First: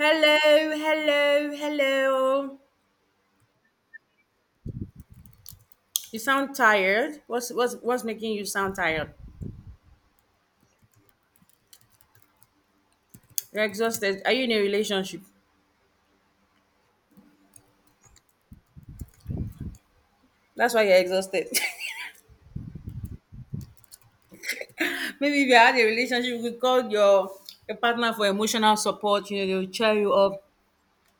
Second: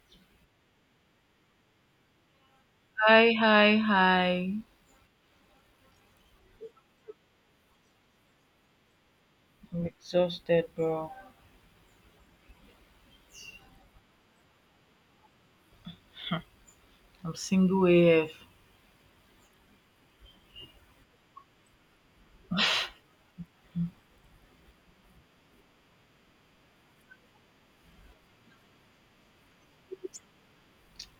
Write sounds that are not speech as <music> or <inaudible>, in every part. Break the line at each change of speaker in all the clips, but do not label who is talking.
Hello, hello, hello.
Hi, hi, hi.
You sound tired. What's making you sound tired?
I'm exhausted, bro.
You're exhausted. Are you in a relationship?
I'm single AF.
That's why you're exhausted. <laughs> Maybe if you had a relationship, you could call your partner for emotional support. You know, they'll cheer you up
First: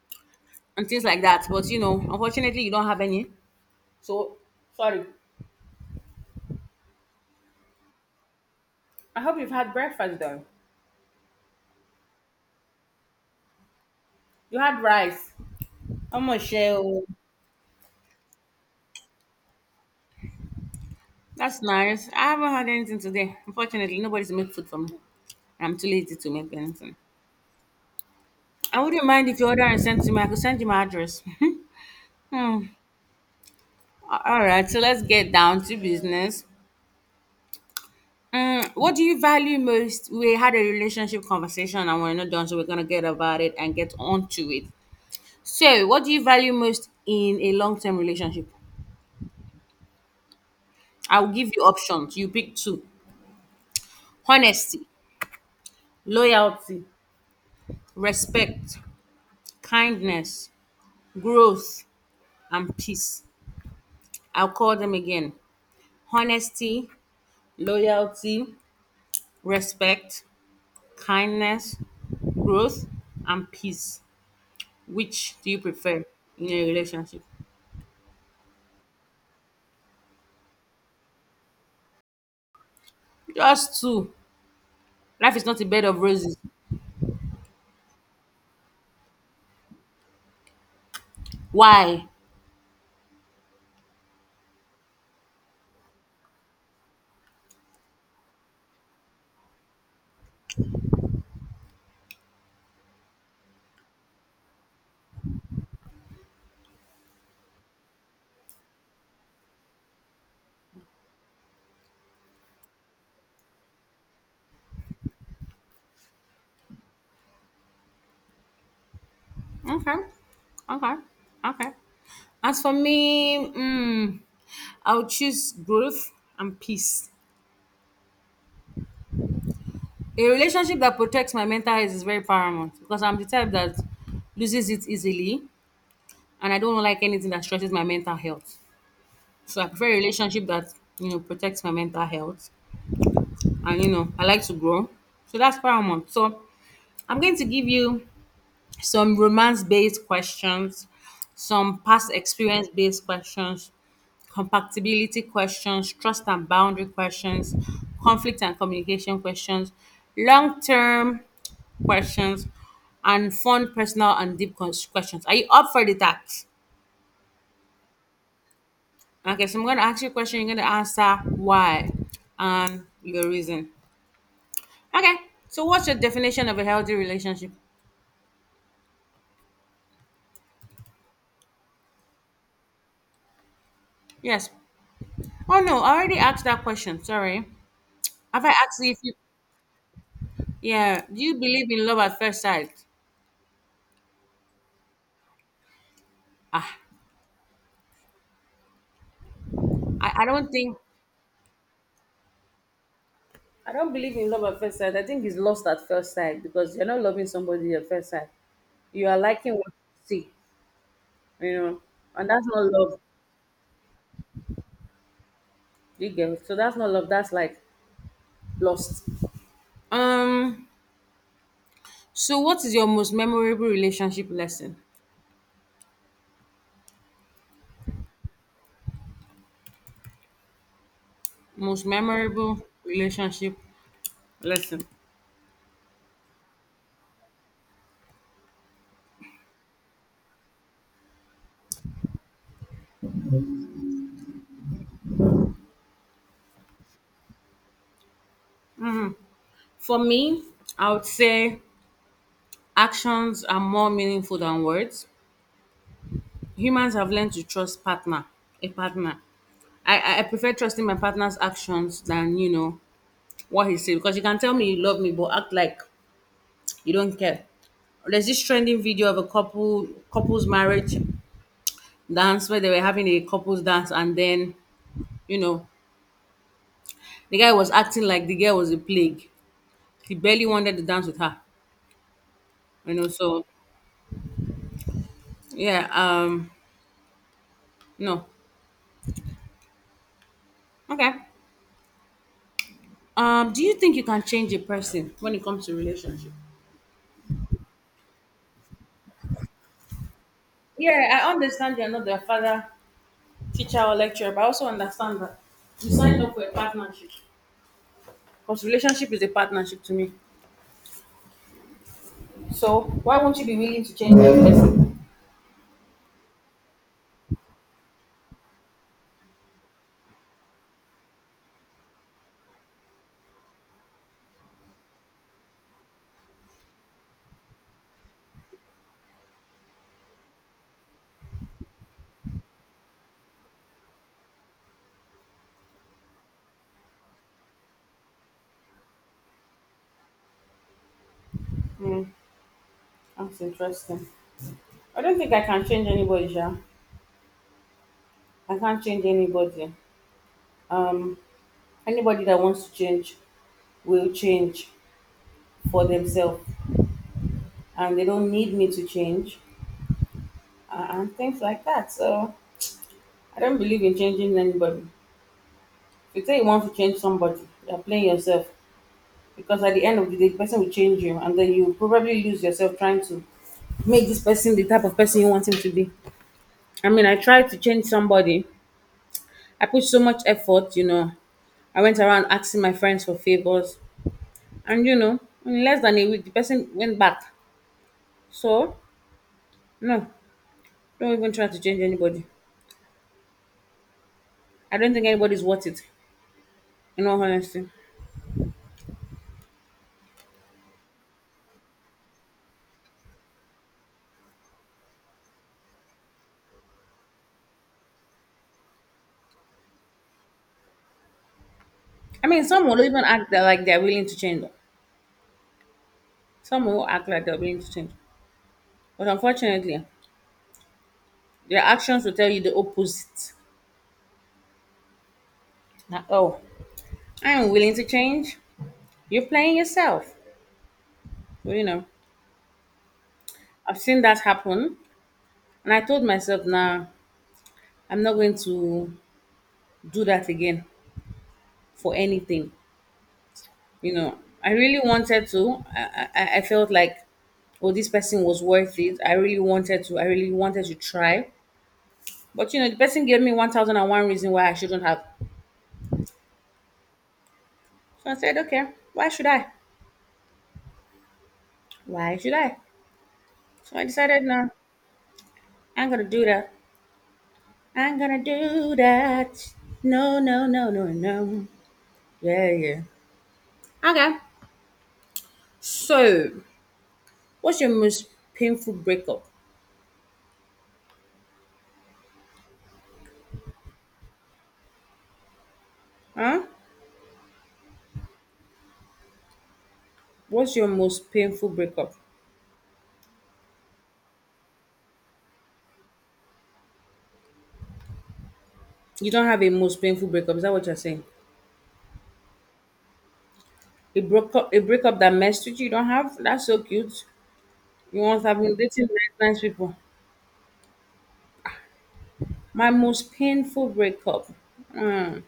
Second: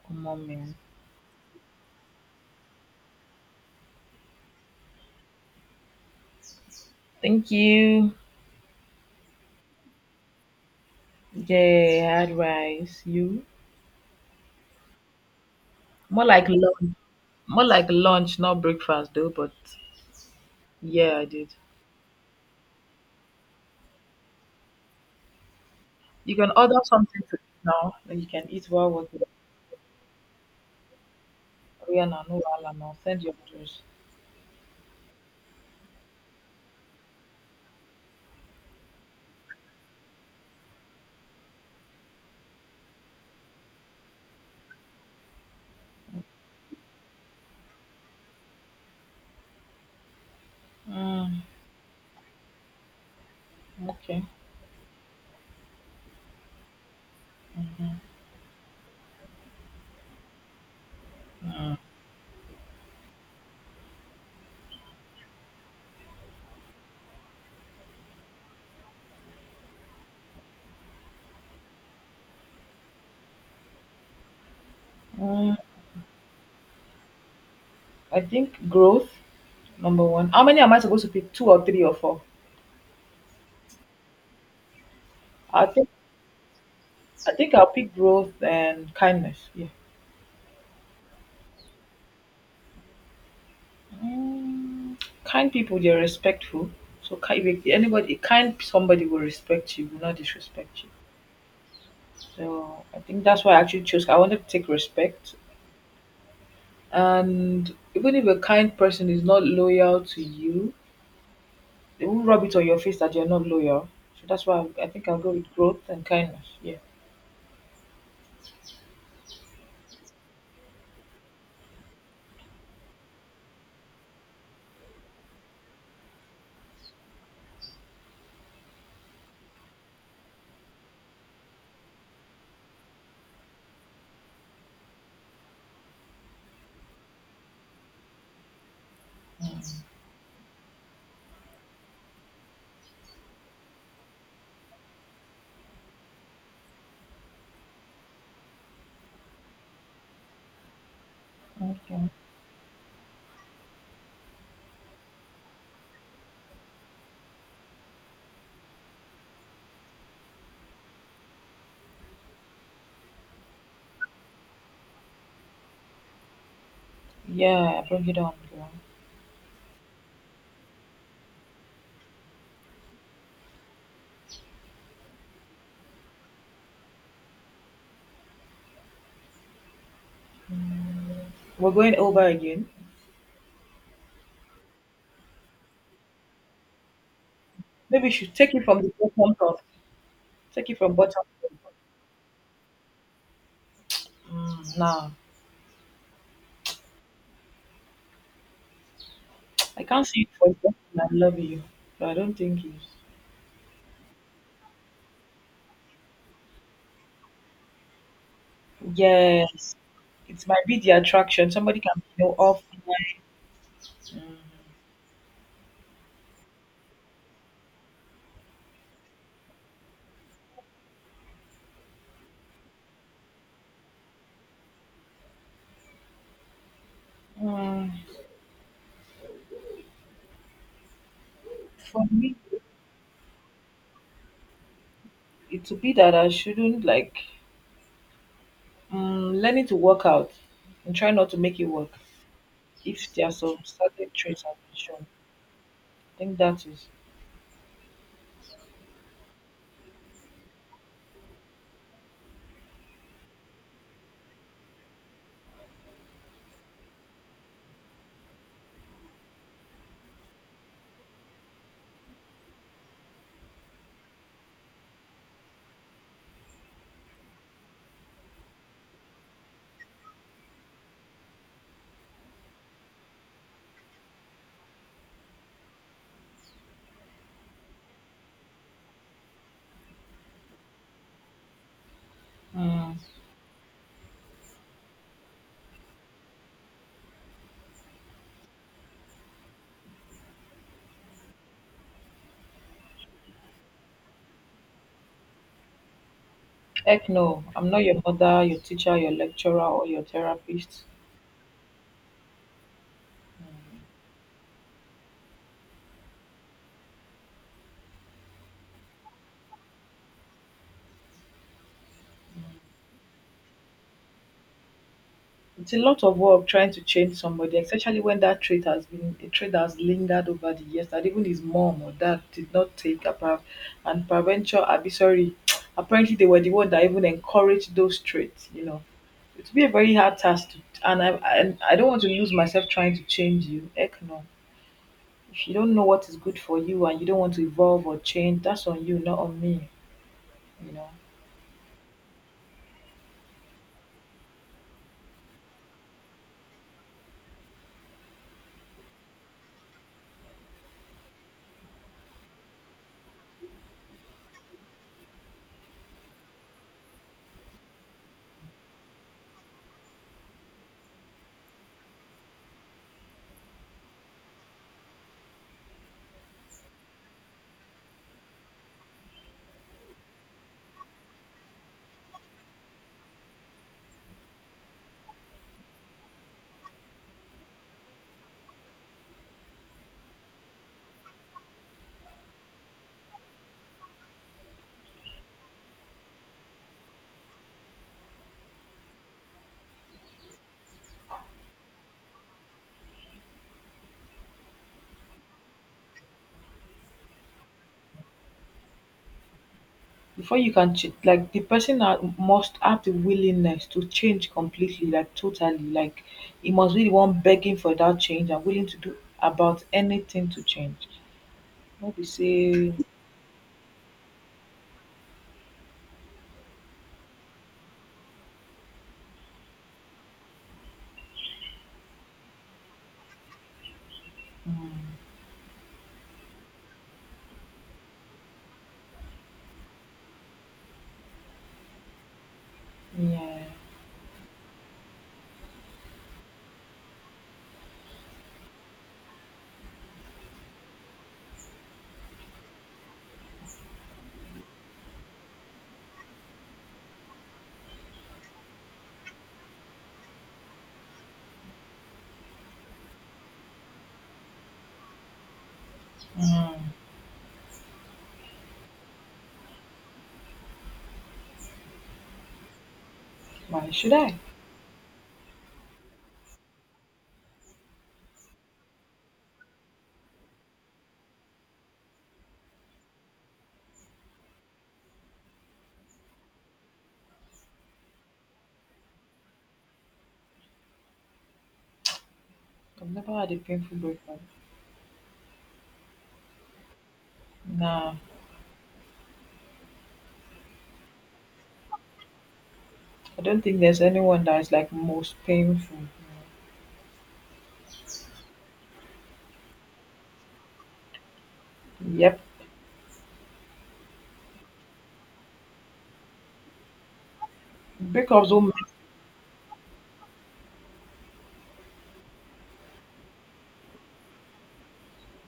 Come on, man.
and things like that. But you know, unfortunately, you don't have any. So sorry.
Thank you.
I hope you've had breakfast though.
Yeah, had rice. You?
You had rice. I'm
More
gonna
like
share.
lunch.
Oh.
More like lunch, not breakfast, though. But yeah, I did.
That's nice. I haven't had anything today. Unfortunately, nobody's made food for me. I'm too lazy to
You
make
can order
anything.
something to eat now, and you can eat
I
while
wouldn't
working.
mind if you order and send to me. I could send you my address. <laughs>
Oh, yeah, no, no,
Hmm.
wahala now. Send your orders.
All right, so let's get down to business. What do you value most? We had a relationship conversation and we're not done, so we're going to get about it and get on to it. So, what do you value most in a long term relationship? I'll
Mm,
give you options. You pick two:
okay.
honesty, loyalty, respect, kindness, growth, and peace. I'll call them again: honesty, loyalty, respect, kindness, growth, and peace. Which do
Mm,
you prefer in a relationship?
I think growth, number one. How many am I supposed to pick? Two or three or four?
Just two. Life is not a
I
bed
think
of roses.
I think I'll pick growth and kindness. Yeah.
Why?
Mm, kind people, they're respectful. So if anybody, kind somebody will respect you, will not disrespect you. So I think that's why I actually chose. I wanted to take respect, and even if a kind person is not loyal to you, they won't rub it on your face that you're not loyal. So that's why I think I'll go with growth and kindness. Yeah.
Okay. Okay. Okay. As for me, I'll choose growth and peace. A relationship that protects my mental health is very paramount because I'm the type that loses it easily and I don't like anything that stresses my mental health. So I prefer a relationship that, you know, protects my mental health. And you know I like to grow, so that's paramount. So I'm going to give you some romance based questions, some
Okay.
past experience based questions, compatibility questions, trust and boundary questions, conflict and communication questions, long term questions, and fun personal and deep questions. Are you up for the task?
Yeah, bring it on, girl.
Okay, so I'm going to ask you a question, you're going to answer why and your reason. Okay, so what's your definition of a healthy relationship?
We're going over again.
Yes. Oh no, I already asked that question. Sorry.
Maybe you should
Have I
take it
asked
from the
you if you
bottom up. Take it from
Yeah, do
bottom.
you believe
Up.
in love at first sight?
Now.
Ah,
I can't
I
say it
don't
for
think
a I love you, but I don't think it's.
I don't believe in love at first sight. I think it's lost at first sight because you're not loving somebody at first sight. You are liking what
Yes,
you see,
it might be the attraction.
you know,
Somebody can be
and
your
that's
off.
not love.
Mm,
You get it? So that's not love. That's like lost. um so what is your most memorable relationship lesson?
Mm,
Most
for me,
memorable relationship lesson.
it would be that I shouldn't like learning to work out and try not to make it work. If there are some certain traits I've shown, I think that is.
For me, I would say actions are more meaningful than words. Humans have learned to trust a partner. I prefer trusting my partner's actions than, you know, what he says. Because you can tell me you love me, but act like you don't care. There's this trending video of a couple's marriage dance where they were having a couple's dance and then, you know, the guy was acting like the girl was a plague. He barely wanted to dance with her. You
Mm,
know, so yeah, no. Okay. Do you think you can change a person when it comes to relationship?
heck no, I'm not your mother, your teacher, your lecturer, or your therapist.
Yeah, I understand you're not their father,
Mm.
teacher, or lecturer, but I also understand that you signed up for a partnership. Because relationship is a partnership to me. So why won't you be willing to change that person?
It's a lot of work trying to change somebody, especially when that trait has been a trait that has lingered over the years that even his mom or dad did not take apart, and parental abi sorry <tsk> apparently they were the one that even encouraged those traits, you know. It would be a very hard task to and I and I don't want to lose myself trying to change you. Heck no. If you don't know what is good for you and you don't want to evolve or change, that's on you, not on me, you know.
Hmm, that's interesting. I don't think I can change anybody, yeah. I can't change anybody. Um, anybody that wants to change will change for themselves, and they don't need me to change, and things like that. So I don't believe in changing anybody. If you say you want to change somebody, you're playing yourself. Because at the end of the day, the person will change you, and then you probably lose yourself trying to make this person the type of person you want him to be. I mean, I tried to change somebody. I put so much effort, you know. I went around asking my friends for favors, and you know, in less than a week, the person went back. So, no, don't even try to change anybody. I don't think anybody's worth it, in all honesty.
Before you can change, like, the person must have the willingness to change completely, like totally, like he must be the one begging for that change and willing to do about anything to change. No be
I mean, some
say
will even act that like they're willing to change. Some will act like they're willing to change, but unfortunately, their actions will tell you the opposite.
mm,
That, oh, I am willing to change. You're playing yourself. Well, you know,
yeah.
I've seen that happen, and I told myself, nah, I'm not going to do that again for anything. You know, I really wanted to. I felt like, oh, this person was worth it. I really wanted to. I really wanted to try. But, you know, the person gave me 1001 reason why I shouldn't have.
mm,
So I said, okay, why should I? Why should I?
why
So I
should I?
decided, no, I'm gonna do that. I'm gonna do that. No, no, no, no, no. Yeah, yeah. Okay. So, what's your most painful breakup?
I've never had a painful breakup.
Huh?
Nah.
What's your most painful breakup?
I don't think there's anyone that is like most painful.
You don't have a most painful breakup. Is that what you're saying?
Yep.
A broke up, a breakup that messed with you. You don't have. That's so cute. You once to
Breakups
have
don't
been
make
dating nice, nice people. My most painful breakup. Hmm.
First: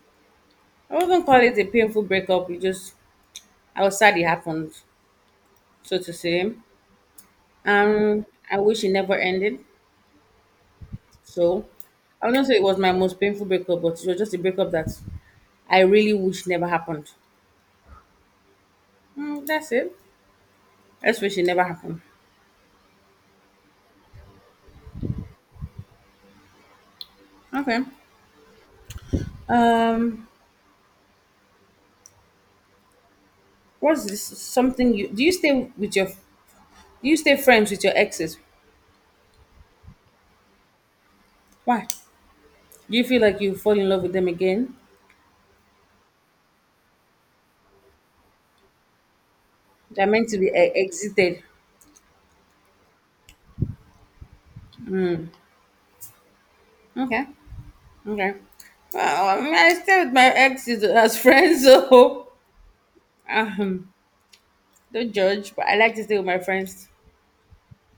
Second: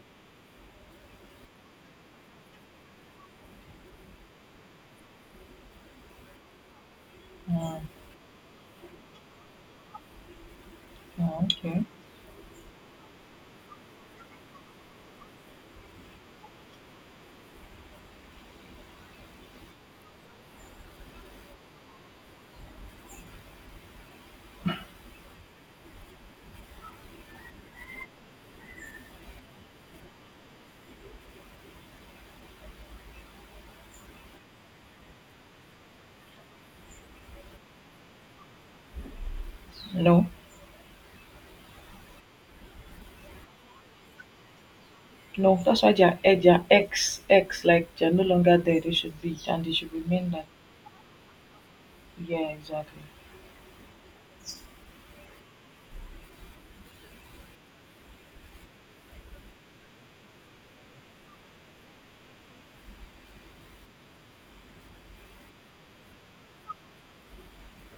I wouldn't call it a painful breakup. It just I was sad it happened, so to say. Um, I wish it never ended.
Oh,
So
okay.
I wouldn't say it was my most painful breakup, but it was just a breakup that I really wish never happened. Mm, that's it. I just wish it never happened. Okay. Um, what's this? Something you do you stay with your do you stay friends with your exes?
No,
Why? Do you feel like you fall in love with them again?
no, that's why they're ex ex, like they're no longer there, they should be, and they should
They're meant
remain
to be
that.
exited.
Yeah, exactly.
Okay. Okay. Well, I mean, I stay with my exes as friends, <laughs> so um, don't judge. But I like to stay with my friends.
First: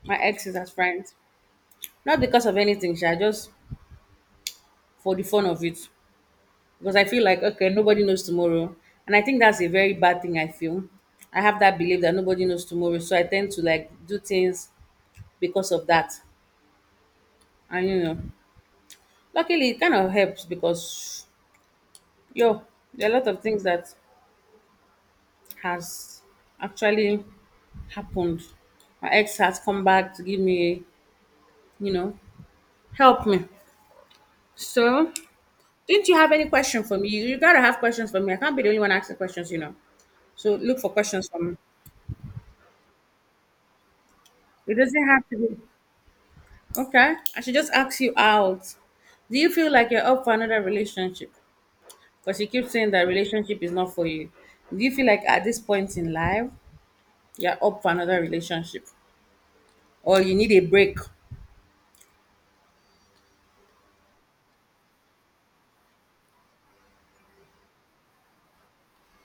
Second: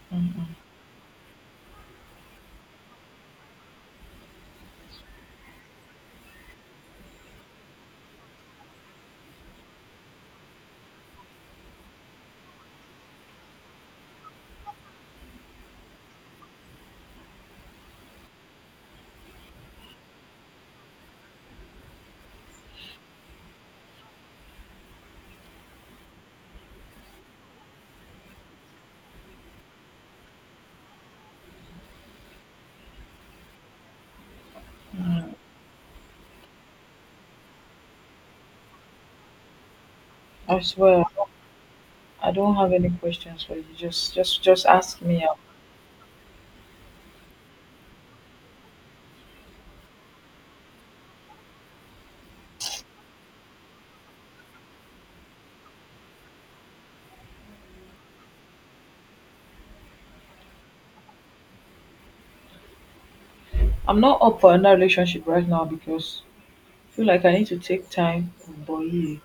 My ex is
Mhm.
as friends. Not because of anything, Sha, just for the fun of it. Because I feel like, okay, nobody knows tomorrow. And I think that's a very bad thing I feel. I have that belief that nobody knows tomorrow. So I tend to like do things because of that. And you know, luckily it kind of helps because yo, there are a lot of things that has actually happened. My ex has come back to give me, you know, help me. So didn't you have any question for me? You gotta have questions for me. I can't be the only one asking questions, you know. So
I
look for
swear,
questions for me.
I don't have any questions for you. Just
It
ask
doesn't
me.
have to be okay. I should just ask you out. Do you feel like you're up for another relationship? Because you keep saying that relationship is not for you. Do you feel like at this point in life you're up for another relationship, or you need a break?
I'm not up for another relationship right now because I feel like I need to take time. But yeah,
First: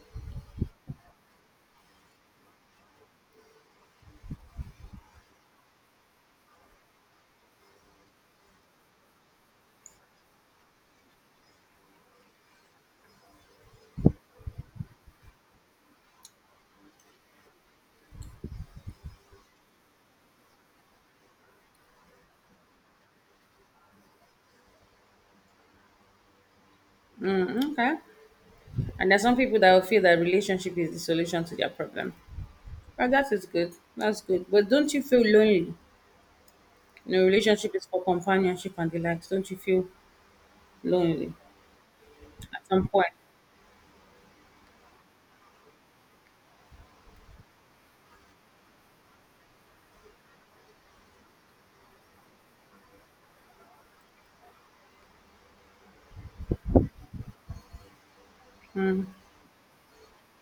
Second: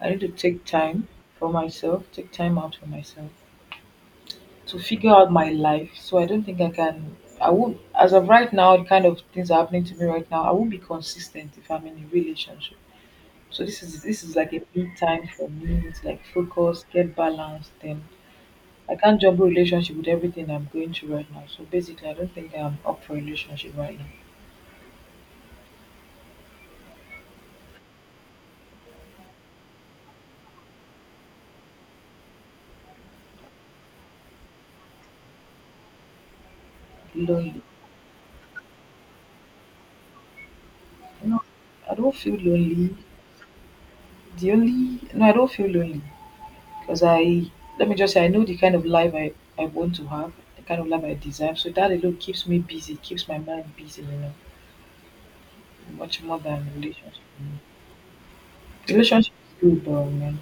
I need to take time for myself, take time out for myself to figure out my life. So I don't think I can. I won't. As of right now, the kind of things are happening to me right now, I won't be consistent if I'm in a relationship. So this is like a big time for me. It's like focus, get balanced, then I can't juggle relationship with everything I'm going through right now. So basically, I don't think I'm up for a relationship right now.
Mm, okay. And there's some people that will feel that relationship is the solution to their problem. But that is good. That's good. But don't you feel lonely? You know,
Lonely.
relationship is for companionship and the likes. Don't you feel lonely
No, I don't feel
at some
lonely.
point?
The only no, I don't feel lonely because I let me just say I know the kind of life I want to have, the kind of life I desire. So that alone keeps me busy, keeps my mind busy, you know, much more than relationship. Relationship is good, but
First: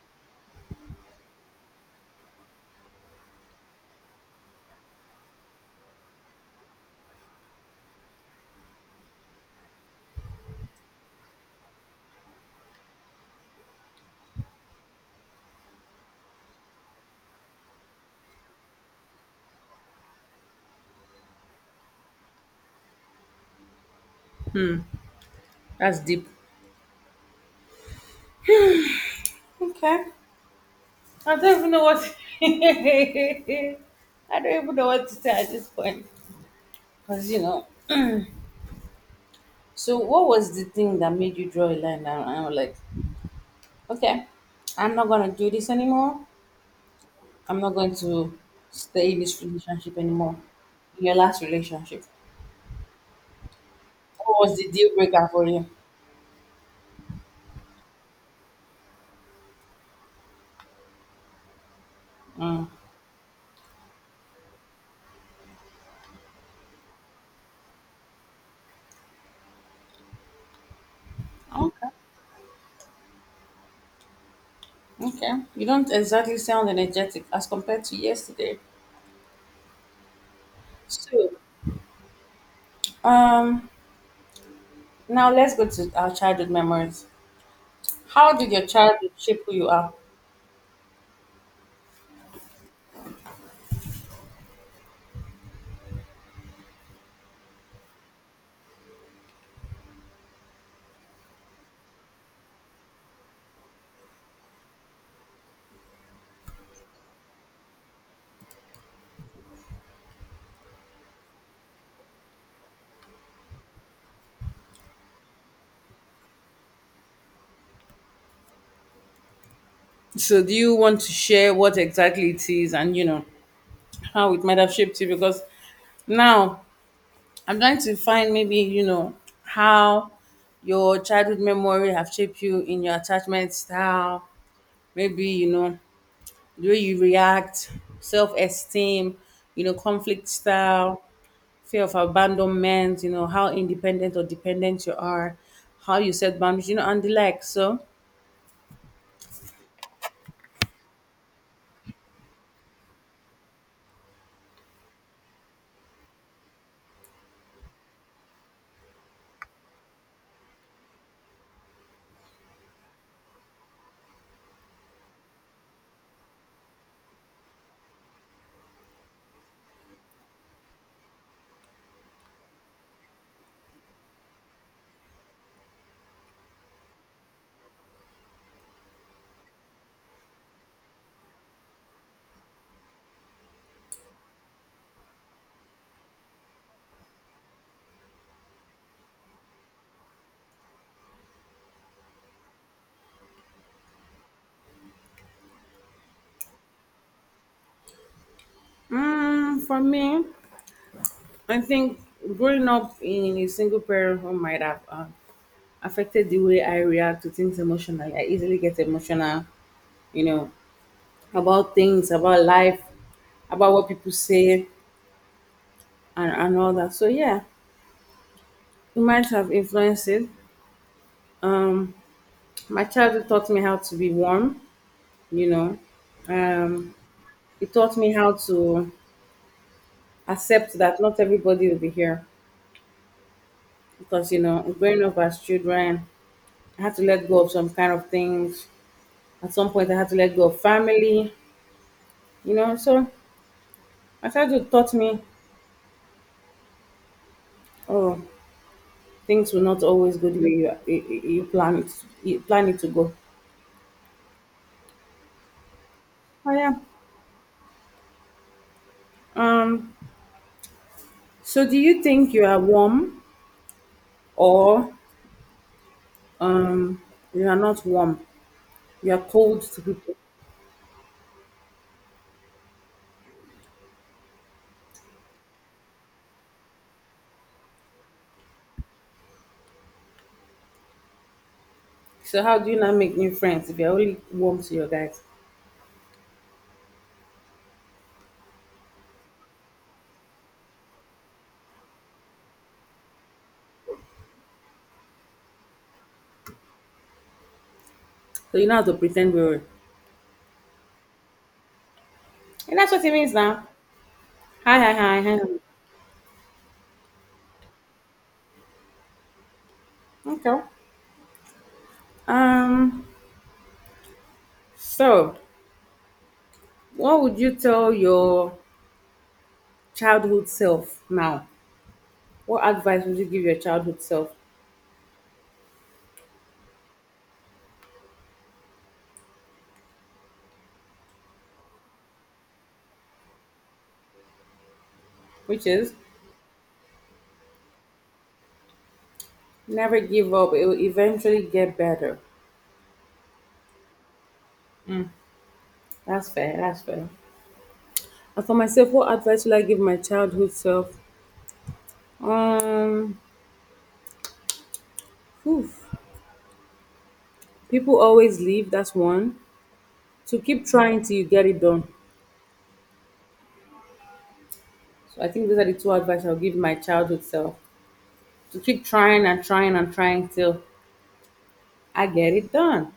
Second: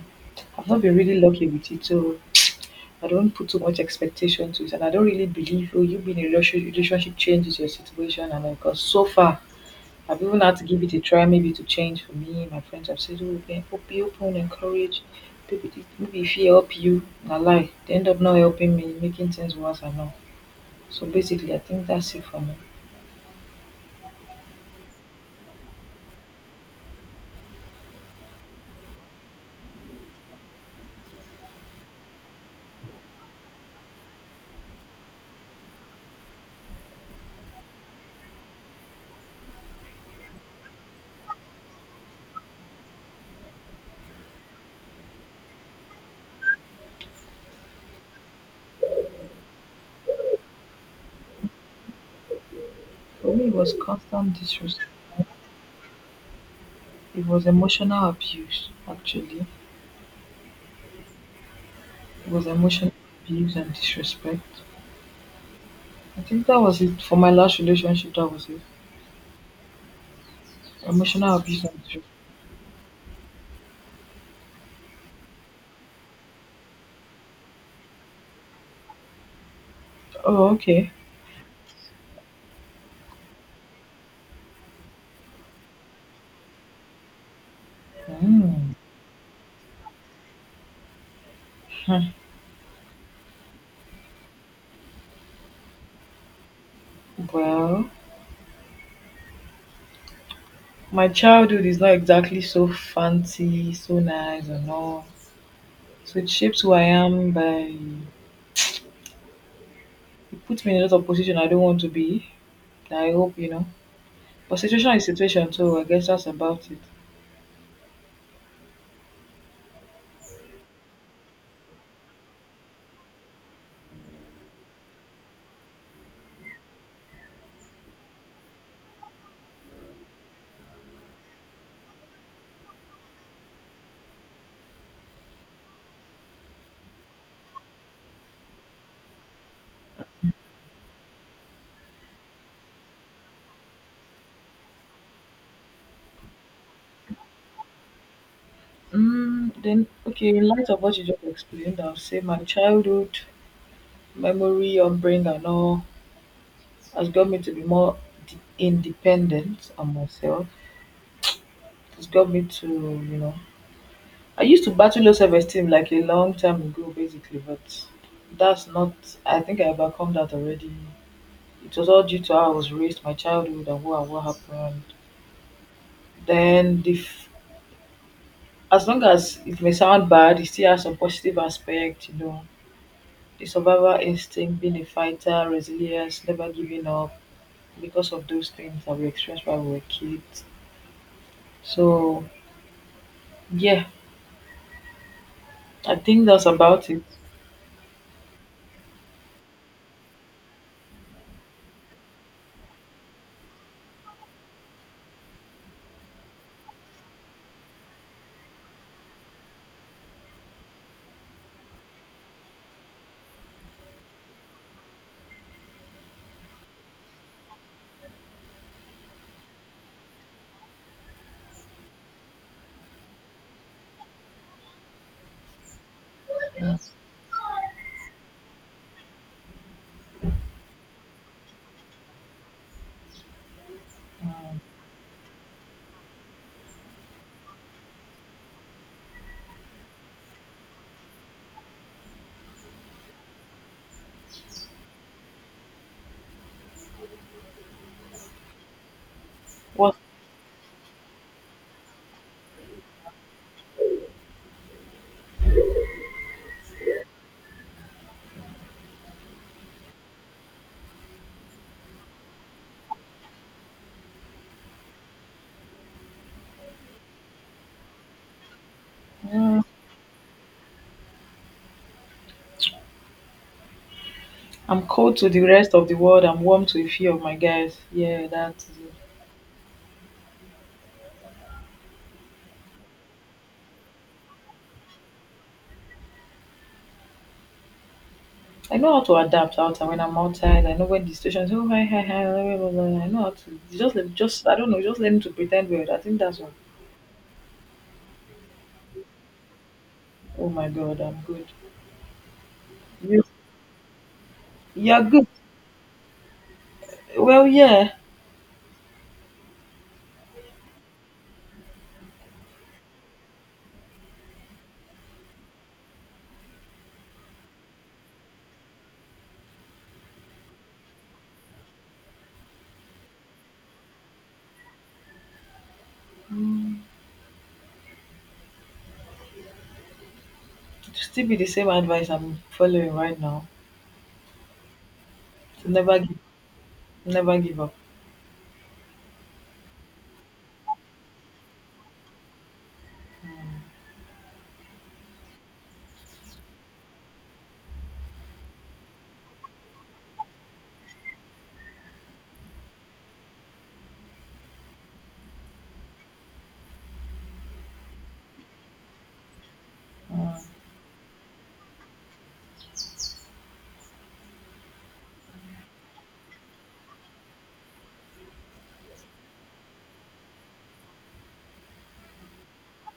I've not been really lucky with it, so I don't put too much expectation to it, and I don't really believe, oh, you being in a relationship changes your situation. And because so far, I've even had to give it a try, maybe to change for me. My friends have said, oh, okay, hope you open, encourage. Maybe, maybe if he help you, na lie. They end up not helping me, making things worse and all. So basically, I think that's it for me.
That's deep. Okay. I don't even know what <laughs> I don't even know what to say at this point. Because you know. So what was the thing that made you draw a line down? And I'm like, okay, I'm not gonna do this anymore. I'm not going to stay in this relationship anymore. Your last relationship.
For me, it was constant
What was the
disrespect.
deal breaker for you?
It was emotional abuse, actually. It was
Mm.
emotional abuse and disrespect. I think that was it for my last relationship. That was it. Emotional abuse and
Okay.
disrespect.
Okay. You don't exactly sound energetic as compared to yesterday.
Oh, okay.
So, um, now let's go to our childhood memories. How did your
Mm.
childhood shape who you are?
Huh. Well, my childhood is not exactly so fancy, so nice, and all. So it shapes who I am by it puts me in a lot of position I don't want to be. I hope you know. But situation is situation, so I guess that's about it.
So, do you want to share what exactly it is and, you know, how it might have shaped you? Because now I'm trying to find maybe, you know, how your childhood memory have shaped you in your attachment style, maybe, you know, the way you react, self-esteem, you know, conflict style, fear of abandonment, you know, how independent or dependent you are, how you set boundaries, you know, and the like. So,
Then okay, in light of what you just explained, I'll say my childhood memory, upbringing, and all has got me to be more independent on myself. It's got me to, you know, I used to battle low self esteem like a long time ago, basically, but that's not, I think I overcome that already. It was all due to how I was raised, my childhood, and what happened. Then, as long as it may sound bad, it still has some positive aspect, you know. The survival instinct, being a fighter, resilience, never giving up because of those things that we experienced when we were kids. So, yeah, I think that's about it.
mm, for me, I think growing up in a single parent home might have affected the way I react to things emotionally. I easily get emotional, you know, about things, about life, about what people say, and all that. So, yeah, it might have influenced it. Um, my childhood taught me how to be warm, you know,
Yeah.
um, it taught me how to accept that not everybody will be here because growing up as children, I had to let go of some kind of things. At some point, I had to let go of family, so my childhood taught me, oh, things will not
What?
always go the way you plan it to go. Oh, yeah. Um so do you think you are warm, or um you are not warm? You are cold to people?
I'm cold to the rest of the world. I'm warm to a few of my guys. Yeah, that's it.
So how do you not make new friends if you're only warm to your guys?
I know how to adapt out and when I'm outside. I know when the situation's oh hi hi hi blah, blah, blah, blah. I know how to just let just I don't know just let me to pretend weird. I think that's all.
So you know how to pretend we're?
Oh my god, I'm good.
And that's what it
You
means now. Hi, hi,
you're
hi,
good.
hi.
Well, yeah.
Hi. Okay. Um, so what would you tell your childhood self now? What advice would you give your childhood self?
Mm, still be the same advice I'm following right now.
Which
To
is
never give, never give up.
never give up, it will eventually get better. That's fair, that's fair. And for myself, what advice will I give my childhood self? Um, oof. People always leave, that's one. To keep trying till you get it done. So I think those are the two advice I'll give my childhood self. To keep trying and trying and trying till I get it done.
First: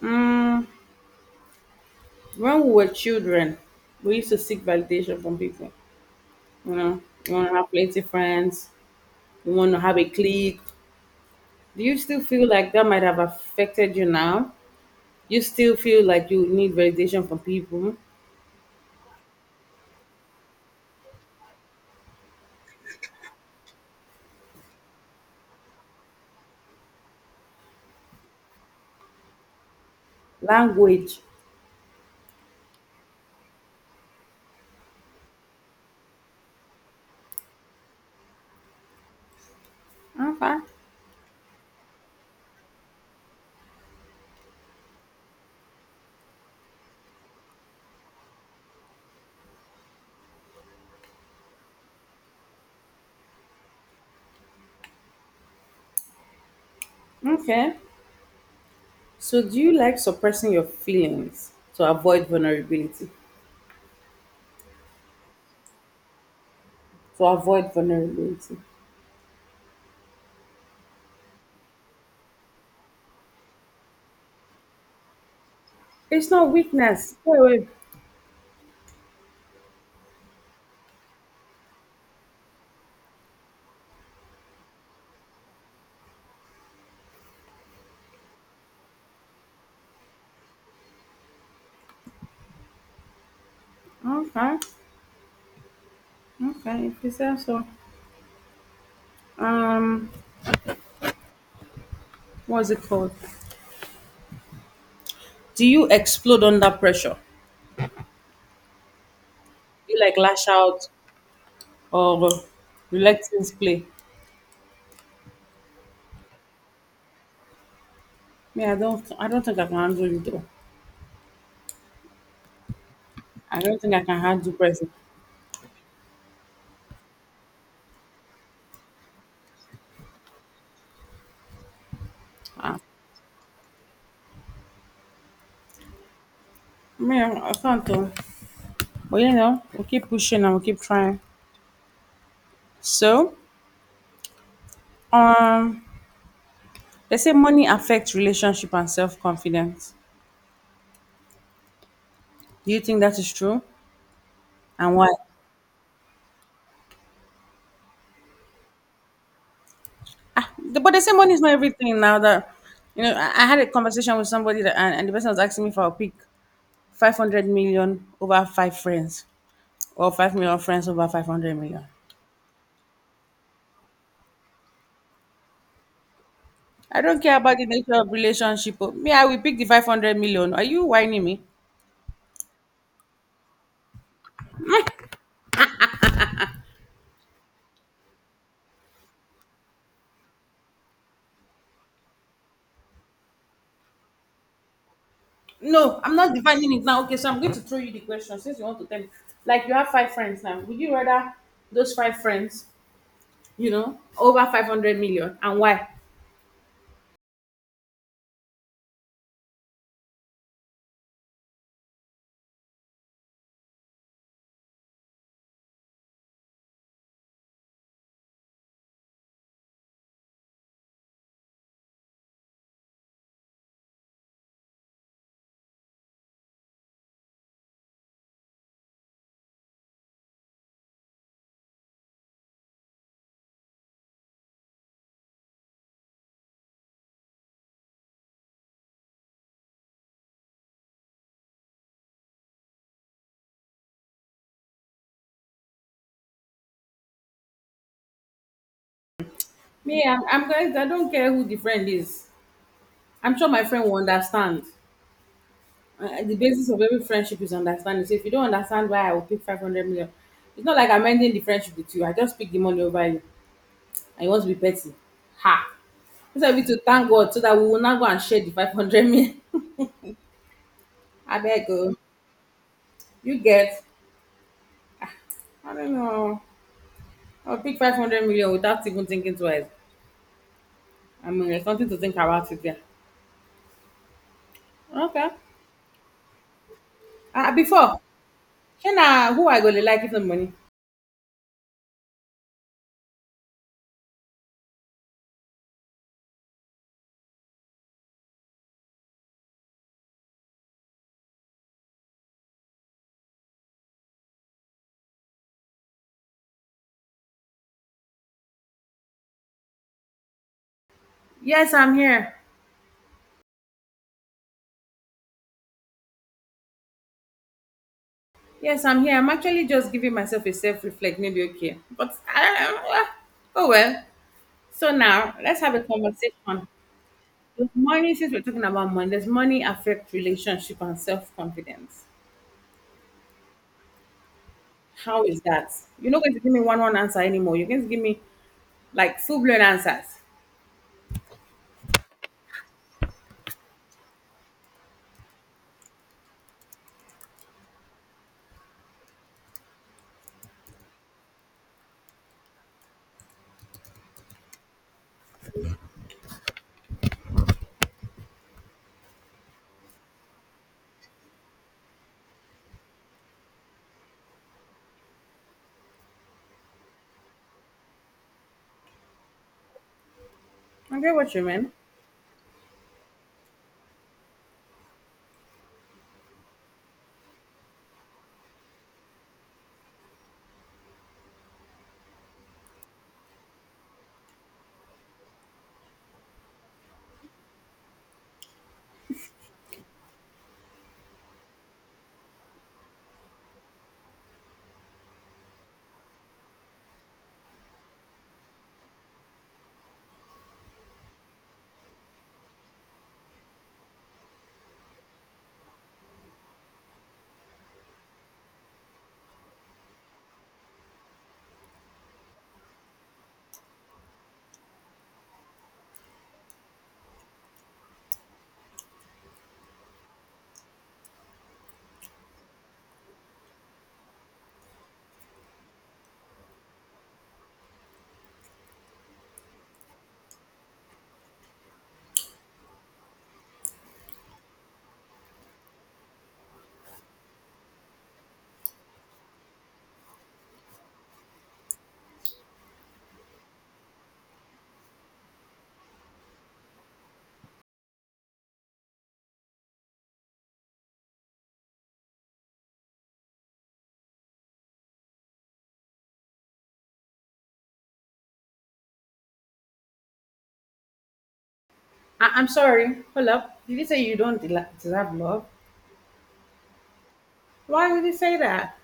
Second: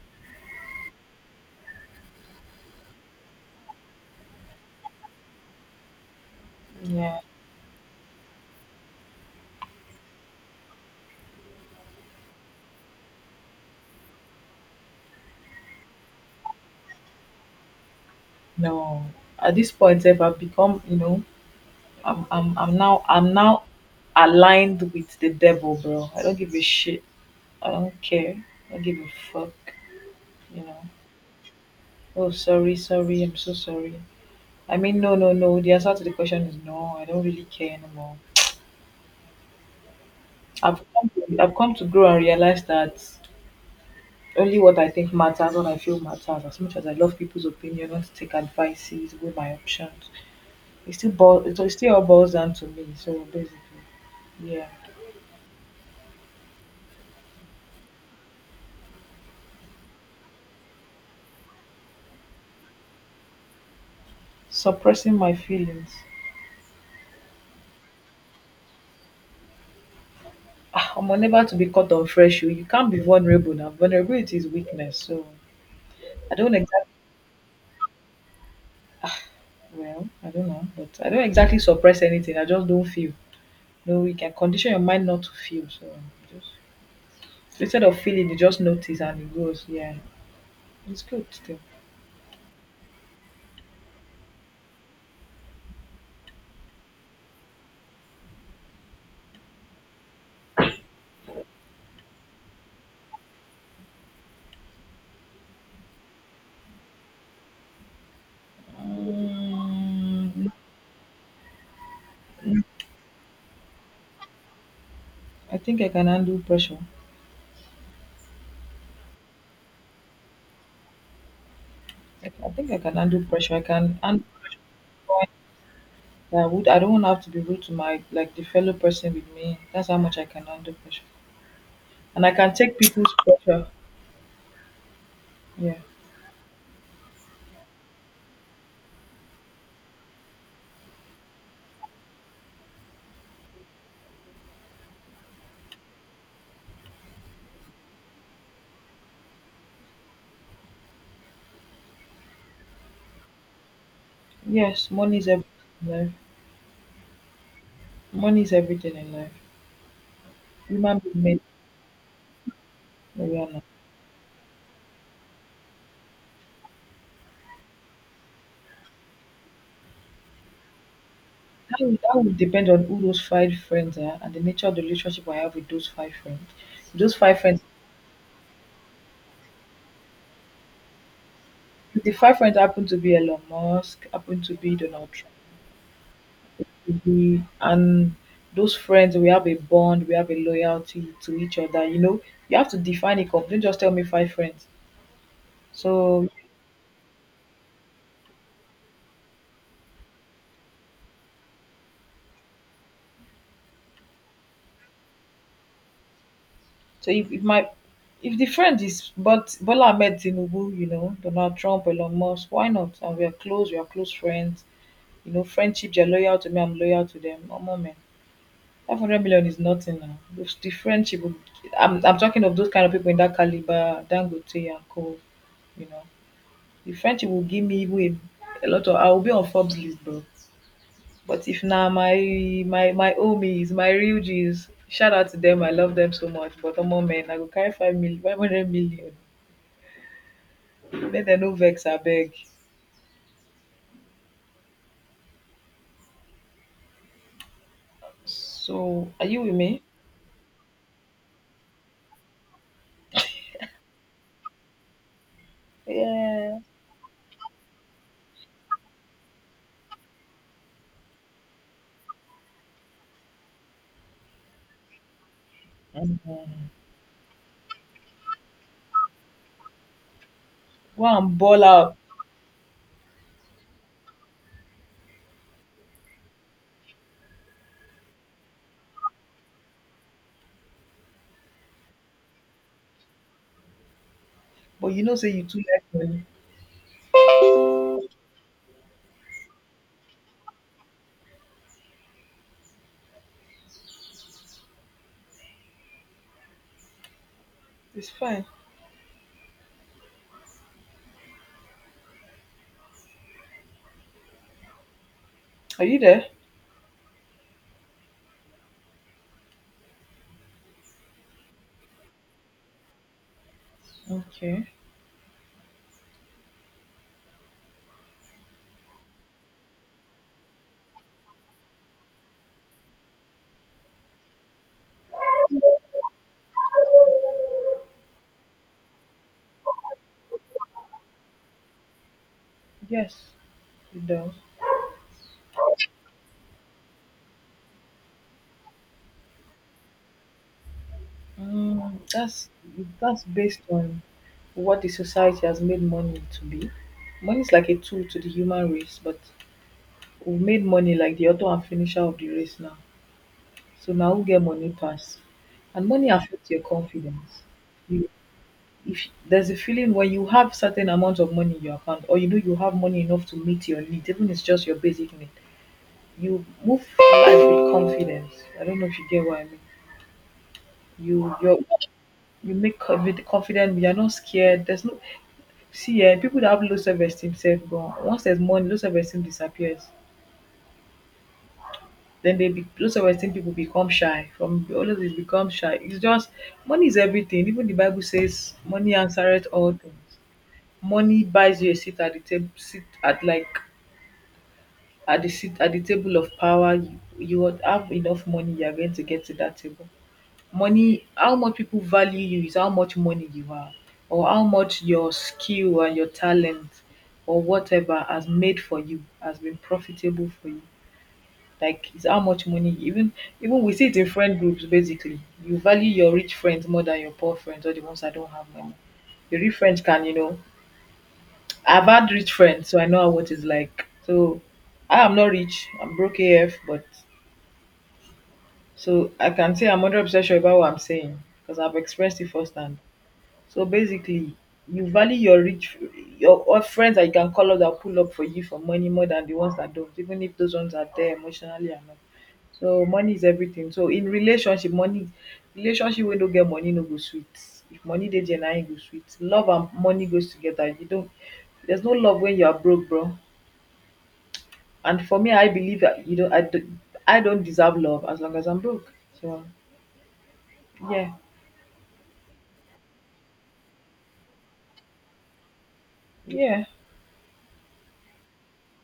Mm, when we were children, we used to seek validation from people. You know,
Yeah.
you want to have plenty friends, you want to have a clique. Do you still feel like that might have affected you now? You still feel like you need validation from people?
No. At this point, if I've become, you know, I'm now aligned with the devil, bro. I don't give a shit. I don't care. I don't give a fuck. You know.
Language.
Oh sorry, sorry, I'm so sorry. I mean no no no. The answer to the question is no, I don't really care anymore.
Okay.
I've come to grow and realize that only what I think matters, what I feel matters. As much as I love people's opinion, want to take advices, weigh my options. It still all boils down to me. So basically, yeah.
Okay. So, do you like suppressing your feelings to avoid vulnerability?
Suppressing my feelings.
To avoid vulnerability.
Ah, am unable to be caught on fresh. You can't be vulnerable now. Vulnerability is weakness. So
It's
I
not
don't exactly,
weakness. Wait, wait.
well, I don't know, but I don't exactly suppress anything. I just don't feel. No, you can condition your mind not to feel. So just instead of feeling, you just notice and it goes. Yeah, it's good still.
Okay. Okay, if you say so. Um, what's it called? Do you explode under pressure? Do you like lash
Um,
out or reluctance play?
I think I can handle pressure.
Me, I don't. I don't think I can handle it though.
I think I can handle pressure.
I
I
don't think
can
I can
and
handle pressure.
I would. I don't have to be rude to my like the fellow person with me. That's how much I can handle pressure, and I can
Ah,
take people's pressure. Yeah.
me, I can't though. But we keep pushing and we keep trying. So, um, they say money affects relationship and self confidence. Do you think that is true?
Yes,
And why?
money is everything in life. Money is everything in life.
But
Human
they say
being
money is
made
not everything now that
for
I had
one.
a conversation with somebody that and the person was asking me for a pick: 500 million over five friends, or 5 million friends over 500 million?
That will that would depend on who those five friends are and the nature of the relationship I have with those five friends.
I
If those
don't care
five
about
friends,
the nature of relationship, oh. Me, I will pick the 500 million. Are you whining me?
if the five friends happen to be Elon Musk, happen to be Donald Trump, and those friends, we have a bond, we have a loyalty to each other. You know, you have to define it. Complete. Don't just tell me five friends.
No, I'm
So
not defining it now. Okay, so I'm going to throw you the question since you want to tell me. Like, you have five friends now. Would you rather those five friends over 500 million? And why?
If my if the friend is but Bola Ahmed Tinubu, you know, Donald Trump, Elon Musk, why not? And we are close friends. You know, friendship, they're loyal to me, I'm loyal to them. Oh moment. 500 million is nothing now. If the friendship will I'm talking of those kind of people in that caliber, Dangote and Co. You know. The friendship will give me even a lot of I will be on Forbes list, bro. But if now my homies, my real G's, shout out to them, I love them so much. But a moment, I go carry 5 million, 500 million make dem no vex abeg, so are you with me?
Me, I'm going. I don't care who the friend is. I'm sure my friend will understand. The
Yeah.
basis of every friendship is understanding. So if you don't understand why I will pick 500 million, it's not like I'm ending the friendship with you. I just pick the money over you and you want to be petty. Ha!
Mm.
Instead of you to thank God so that we will not go and share the 500 million. <laughs>
Go and
I
ball
beg you.
out.
You get. I don't know. I'll pick 500 million without even thinking twice. I mean, there's something to think about it there.
But you know
Okay.
say you too like money.
Before, Shana, who I going to like if the money?
It's fine. Are you there?
Yes, I'm here.
Okay.
Yes, I'm here. I'm actually just giving myself a self reflect, maybe okay. Oh well. So now let's have a conversation. Does money, since we're talking about money, does money affect relationship and self confidence?
Yes. You done?
How is that? You're not going to give me one one answer anymore. You're going to give me like full blown answers.
That's based on what the society has made money to be. Money is like a tool to the human race, but we made money like the author and finisher of the race now. So now who get money pass? And money affects your confidence. You— if there's a feeling when you have certain amount of money in your account, or you know you have money enough to meet your needs, even if it's just your basic need, you move through life with confidence. I don't know if you get what I mean.
I get what
You
you
you
mean.
you make co- with confident. You are not scared. There's no— see eh, people that have low self esteem self gone. Once there's money, low self esteem disappears. Then they be, low self esteem people become shy. From always they become shy. It's just money is everything. Even the Bible says money answereth all things. Money buys you a seat at the table, seat at— like at the seat at the table of power. You would have enough money, you are going to get to that table. Money— how much people value you is how much money you have, or how much your skill and your talent or whatever has made for you has been profitable for you. Like it's how much money. Even we see it in friend groups. Basically, you value your rich friends more than your poor friends or the ones that don't have money. The rich friends can, you know— I've had rich friends, so I know what it's like. So I am not rich, I'm broke af, but so I can say I'm 100% sure about what I'm saying, because I've expressed it firsthand. So basically, you value your rich, your or friends that you can call up that pull up for you for money more than the ones that don't, even if those ones are there emotionally and all. So money is everything. So in relationship, money— relationship wey no get money no go sweet. If money dey there, na im go sweet. Love and money goes together. You don't— there's no love when you are broke, bro. And for me, I believe that you don't. I don't deserve love as long as I'm broke. So yeah,
I'm sorry. Hold up. Did you say you don't deserve love?
yeah.
Why would you say that?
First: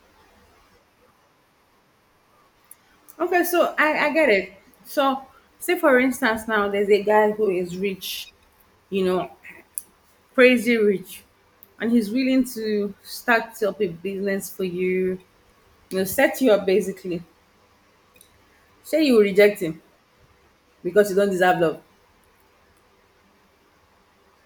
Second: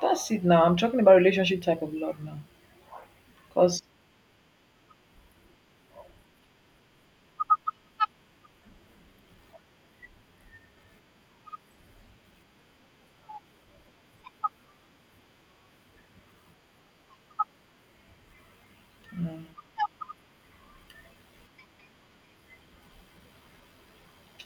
That's it now. I'm talking about relationship type of love now.
Okay, so
Because
I get it. So, say for instance, now there's a guy who is rich, you know, crazy rich, and he's willing to start up a business for you, set you up basically. Say you
I
reject him because you don't deserve love.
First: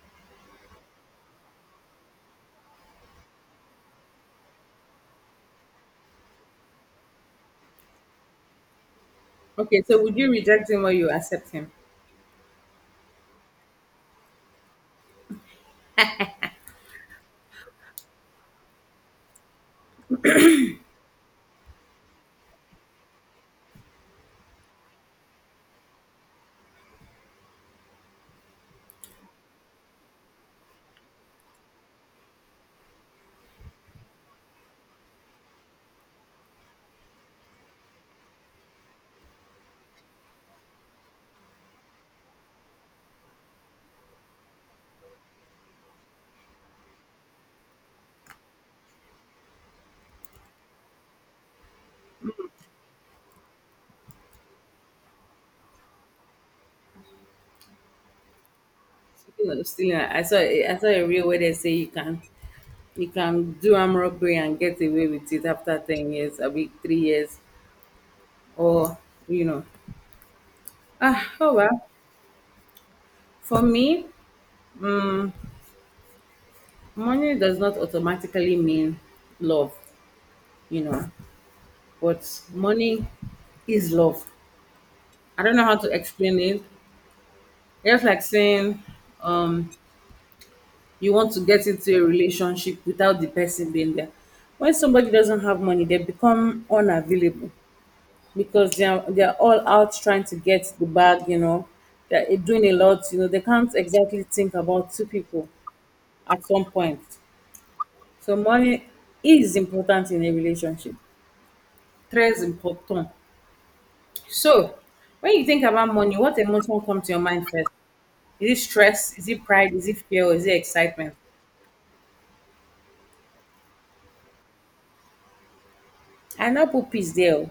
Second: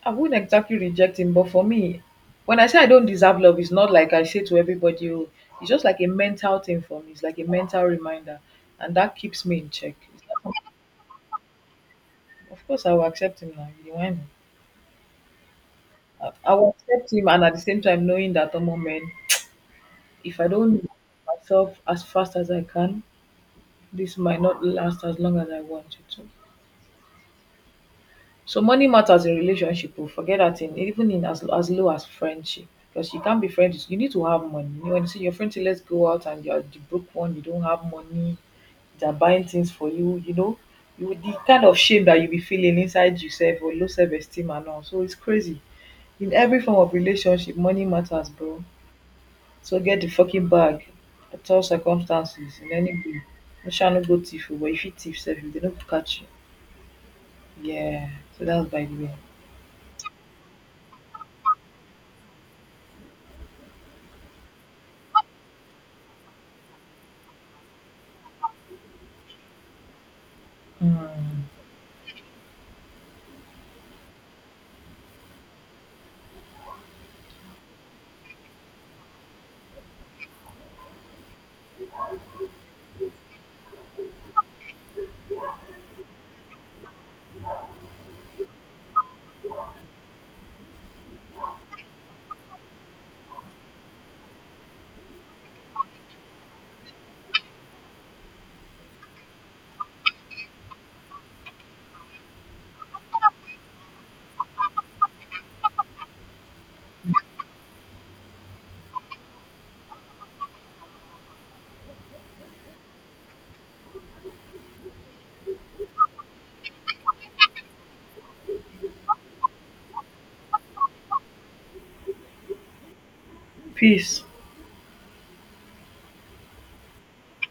wouldn't exactly reject him, but for me, when I say I don't deserve love, it's not like I say to everybody, oh, it's just like a mental thing for me. It's like a mental reminder. And that keeps me in
Okay,
check.
so would
It's
you
like,
reject him or you accept him?
of course, I will accept him now. You know, me? I mean? I will accept him, and at the same time, knowing that, oh, moment, if I don't do myself as fast as I can, this might not last as long as I want it to. So money matters in relationship oh, forget that thing, even in as low as friendship, because you can't be friends— you need to have money. When you see your friend say let's go out and you are the broke one, you don't have money, they are buying things for you, you know, you— the kind of shame that you be feeling inside yourself or low self esteem and all, so its crazy. In every form of relationship money matters, bro, so get the fucking bag at all circumstances, in any way. You shall no go thief oh, but if you thief sef, if they don't catch you. Yeah, so that's by the way.
Speaking of stealing, I saw a reel where they say you can do arm robbery and get away with it after 10 years, a week, 3 years, or you know. Ah,
Hmm.
oh well. For me, money does not automatically mean love, you know, but money is love. I don't know how to explain it. It's like saying um, you want to get into a relationship without the person being there. When somebody doesn't have money, they become unavailable because they are all out trying to get the bag, They're doing a lot. They can't exactly think about two people at some point. So money is important in a relationship. Très important. So, when you think about money, what emotion comes to your mind first? Is it stress? Is it pride? Is it fear? Or is it excitement?
Peace.
I now put peace there. Oh.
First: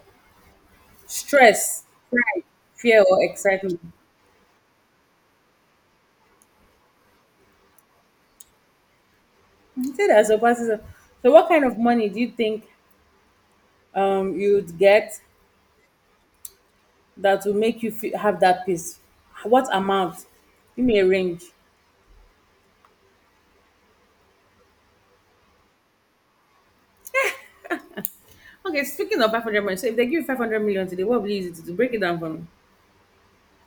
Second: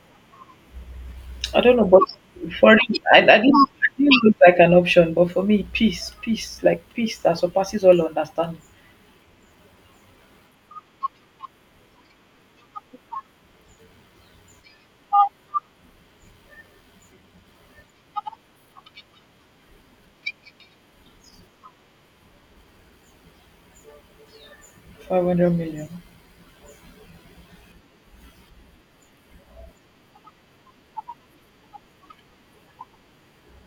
I don't
Stress,
know, but
pride,
for me,
fear, or
didn't—
excitement.
I didn't look like an option, but for me, peace, peace, like peace that surpasses all understanding.
You say that surpasses it. So, what kind of money do you think you'd get that will make you feel, have that peace? What amount? Give me a range.
500 million.
Okay, speaking of 500 million, so if they give you 500 million today, what will you use it to do? Break it down for me.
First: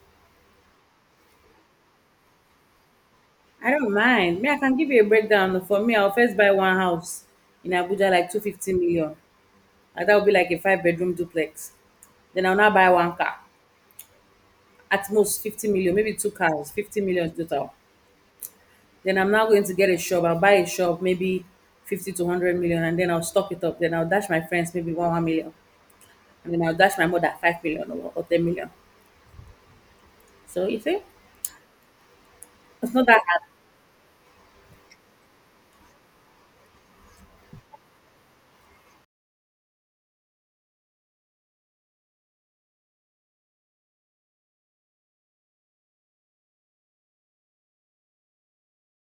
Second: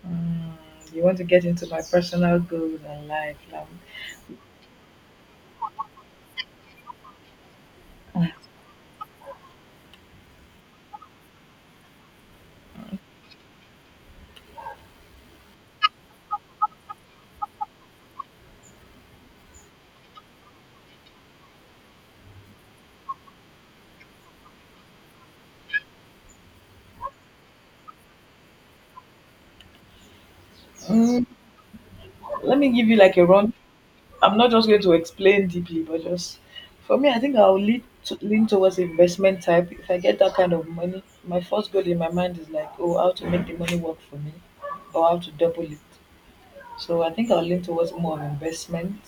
Mm, you want to get into my personal goals and life. Like,
I don't mind. Me, I can give you a breakdown. For me, I'll first buy one house in Abuja, like 250 million. And that would be like a five-bedroom duplex. Then I'll now buy one car, at most 50 million, maybe two cars, 50 million total. Then I'm now going to get a shop. I'll buy a shop, maybe 50 to 100 million, and then I'll stock it up. Then I'll dash my friends maybe one, 1 million. And then I'll dash my mother 5 million or 10 million. So you see,
mm, let me give
it's
you
not
like
that
a
hard.
run. I'm not just going to explain deeply, but just for me, I think I'll lean towards investment type. If I get that kind of money, my first goal in my mind is like, oh, how to make the money work for me or how to double it. So I think I'll lean towards more on investment.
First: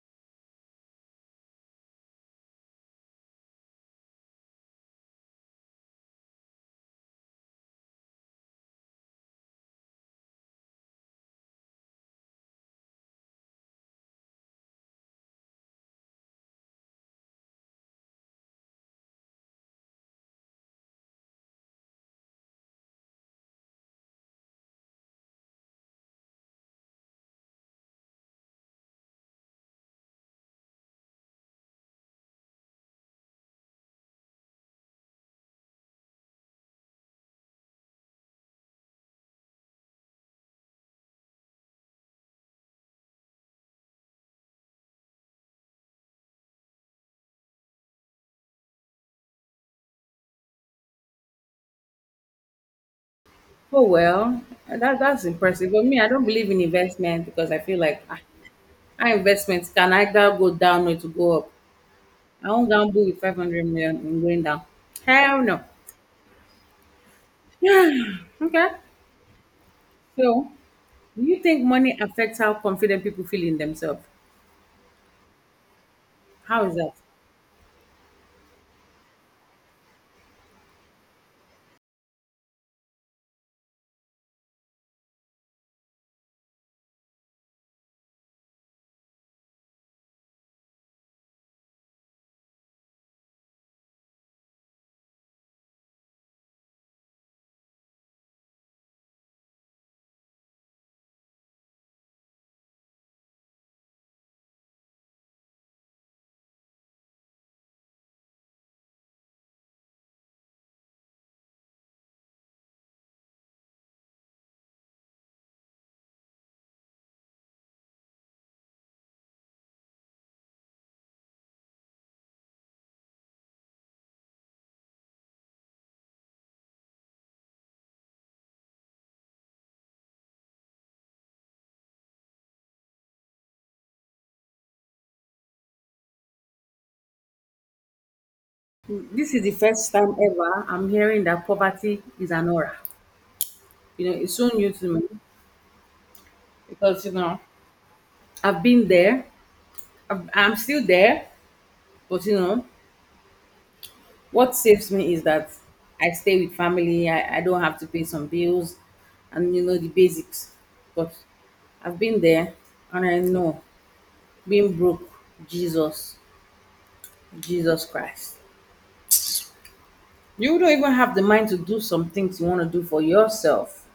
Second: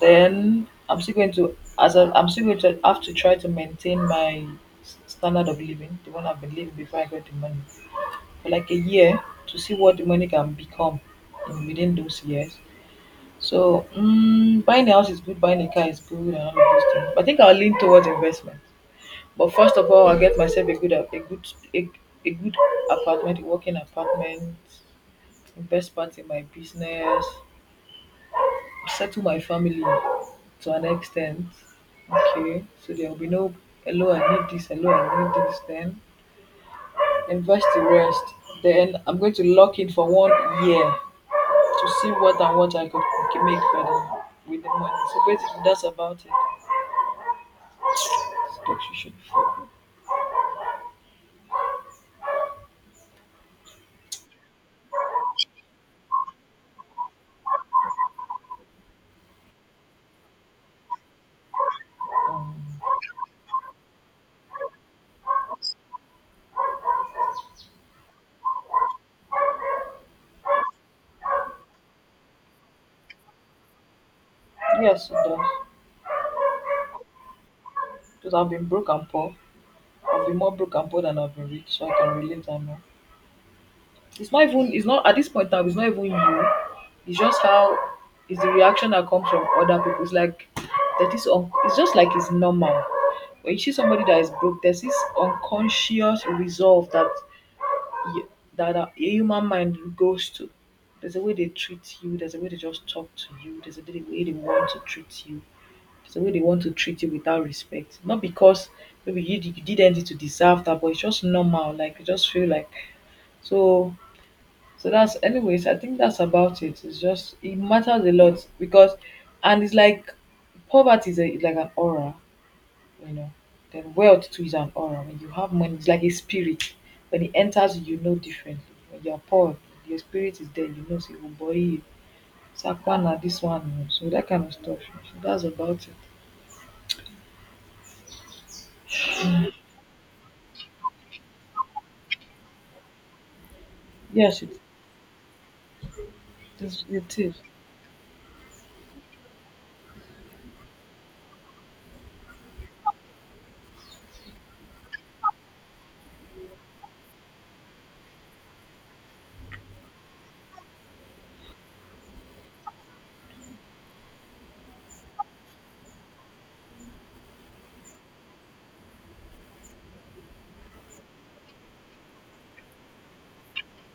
Then I'm still going to— I'm still going to have to try to maintain my s- standard of living, the one I've been living before I got the money, for like a year, to see what the money can become in within those years. So buying a house is good, buying a car is good, and all of those things. But I think I'll lean towards investment. But first of all, I'll get myself a good— a, a good apartment, a working apartment, invest part in my business, settle my family to an extent. Okay, so there will be no hello, I need this, hello, I need this. Then invest the rest. Then I'm going to lock in for 1 year to see what and what I could c- make better with the money. So basically, that's about it. Stocks you should follow.
Oh, well, that's impressive. But me, I don't believe in investment because I feel like, how investment can either go down or to go up. I
Um,
won't gamble with 500 million and going down. Hell no. <sighs> Okay. So, do you think money affects how confident people feel in themselves?
yes, it does.
How is that?
Because I've been broke and poor. I've been more broke and poor than I've been rich, so I can relate that more. It's not even— it's not at this point now, it's not even you. It's just how— it's the reaction that comes from other people. It's like that is un- it's just like it's normal. When you see somebody that is broke, there's this unconscious resolve that y- that a human mind goes to. There's a way they treat you. There's a way they just talk to you. There's a way they want to treat you. There's a way they want to treat you without respect. Not because maybe you did anything to deserve that, but it's just normal. Like you just feel like— so so that's— anyways, I think that's about it. It's just, it matters a lot, because— and it's like poverty is, a, is like an aura, you know. Then wealth too is an aura. When you have money, it's like a spirit. When it enters you, you know differently. When you're poor, your spirit is there. You know, say, oh boy, Sakwana, this one, you know, so that kind of stuff. So that's about it.
This is the first time ever I'm hearing that poverty is an aura. It's
Yes,
so new to me because,
it is.
I've been there, I'm still there, but, what saves me is that I stay with family. I don't have to pay some bills and you know the basics. But I've been there and I know being broke, Jesus, Jesus Christ. You don't even have the mind to do some things you want to do for yourself.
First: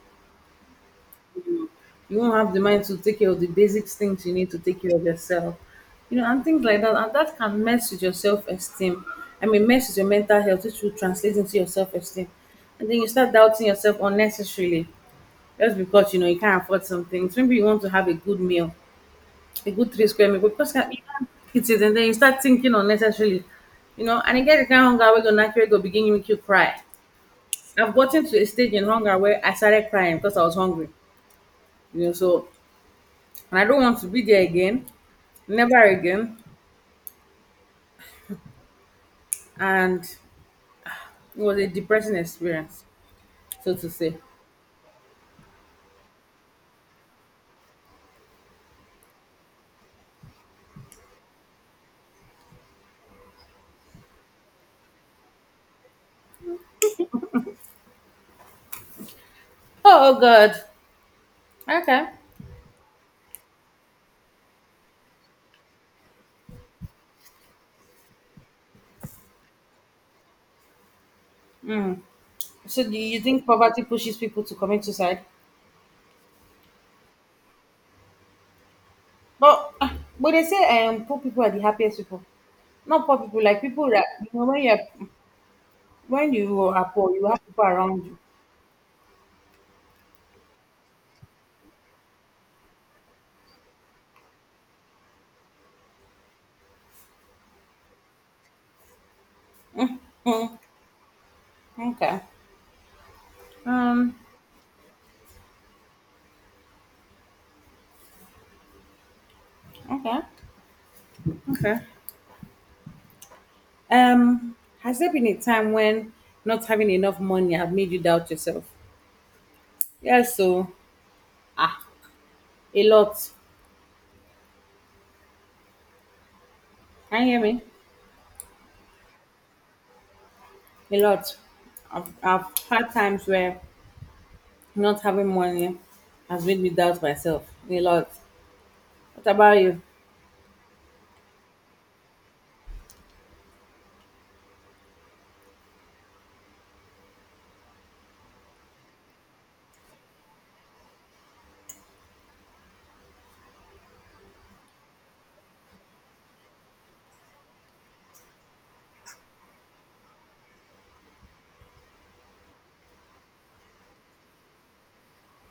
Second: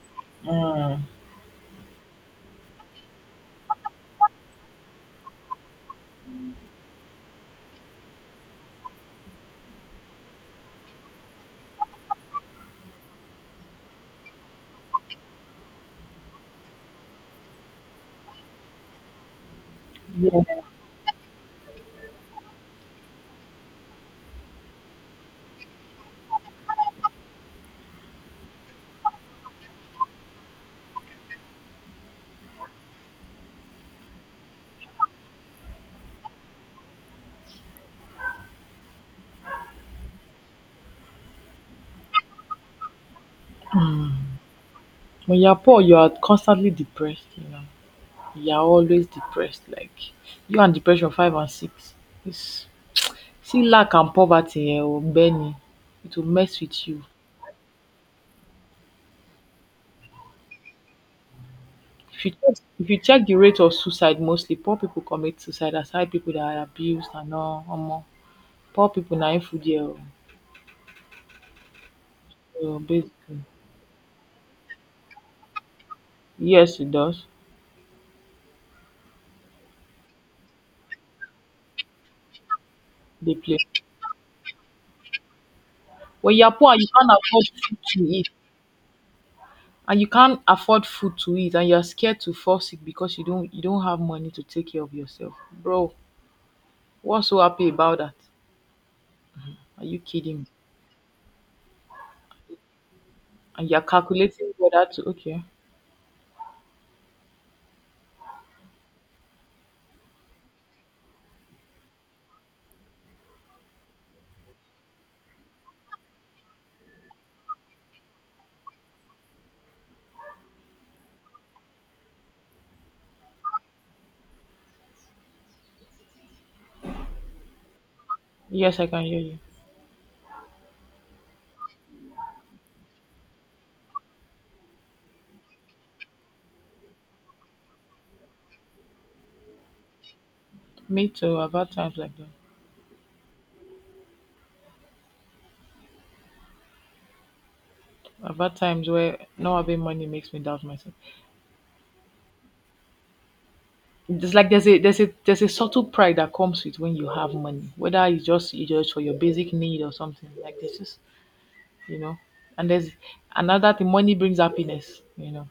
Mm,
You won't have the mind to take care of the basic things you need to take care of yourself. And things like that. And that can mess with your self esteem. I mean, mess with your mental health, which will translate into your self esteem. And then you start doubting yourself unnecessarily. Just because you know you can't afford some things. Maybe you want to have a good meal, a good three square meal, but
yeah.
because you can't eat it and then you start thinking unnecessarily, and you get the kind of hunger where gonna actually go begin to make you cry. I've gotten to a stage in hunger where I started crying because I was hungry. So and I don't want to be there again, never again. And it was a depressing experience, so to say.
When you're poor, you are constantly depressed, you know. You are always depressed. Like you and depression five and six. It's— see lack and poverty eh, or Benny. It will mess with you.
Oh, oh God. Okay.
If you check, the rate of suicide, mostly poor people commit suicide, aside people that are abused and all. Omo. Poor people na in food here. Oh. So
So do you think
basically,
poverty pushes people to commit suicide?
yes, it does.
But ah, but they say poor people are the happiest people. Not poor
They
people,
play.
like people that, when
When you are
you
poor and you
are
can't
poor, you have
afford
people
food to
around you.
eat, and you can't afford food to eat, and you are scared to fall sick because you don't have money to take care of yourself, bro. What's so happy about that? Are you kidding?
Hmm. Okay.
And you're
Um
calculating whether to okay.
okay. Okay. Um has there been a time when not having enough money have made you doubt yourself? Yes, so ah, a lot. Can you hear me?
Yes, I can hear you.
A lot. I've had times where not having money has made me doubt myself. A lot. What about you?
Me too. I've had times like that. I've had times where not having money makes me doubt myself. It's like there's a subtle pride that comes with when you have money, whether it's just for your basic need or something like this is, you know. And there's another thing. Money brings happiness, you know.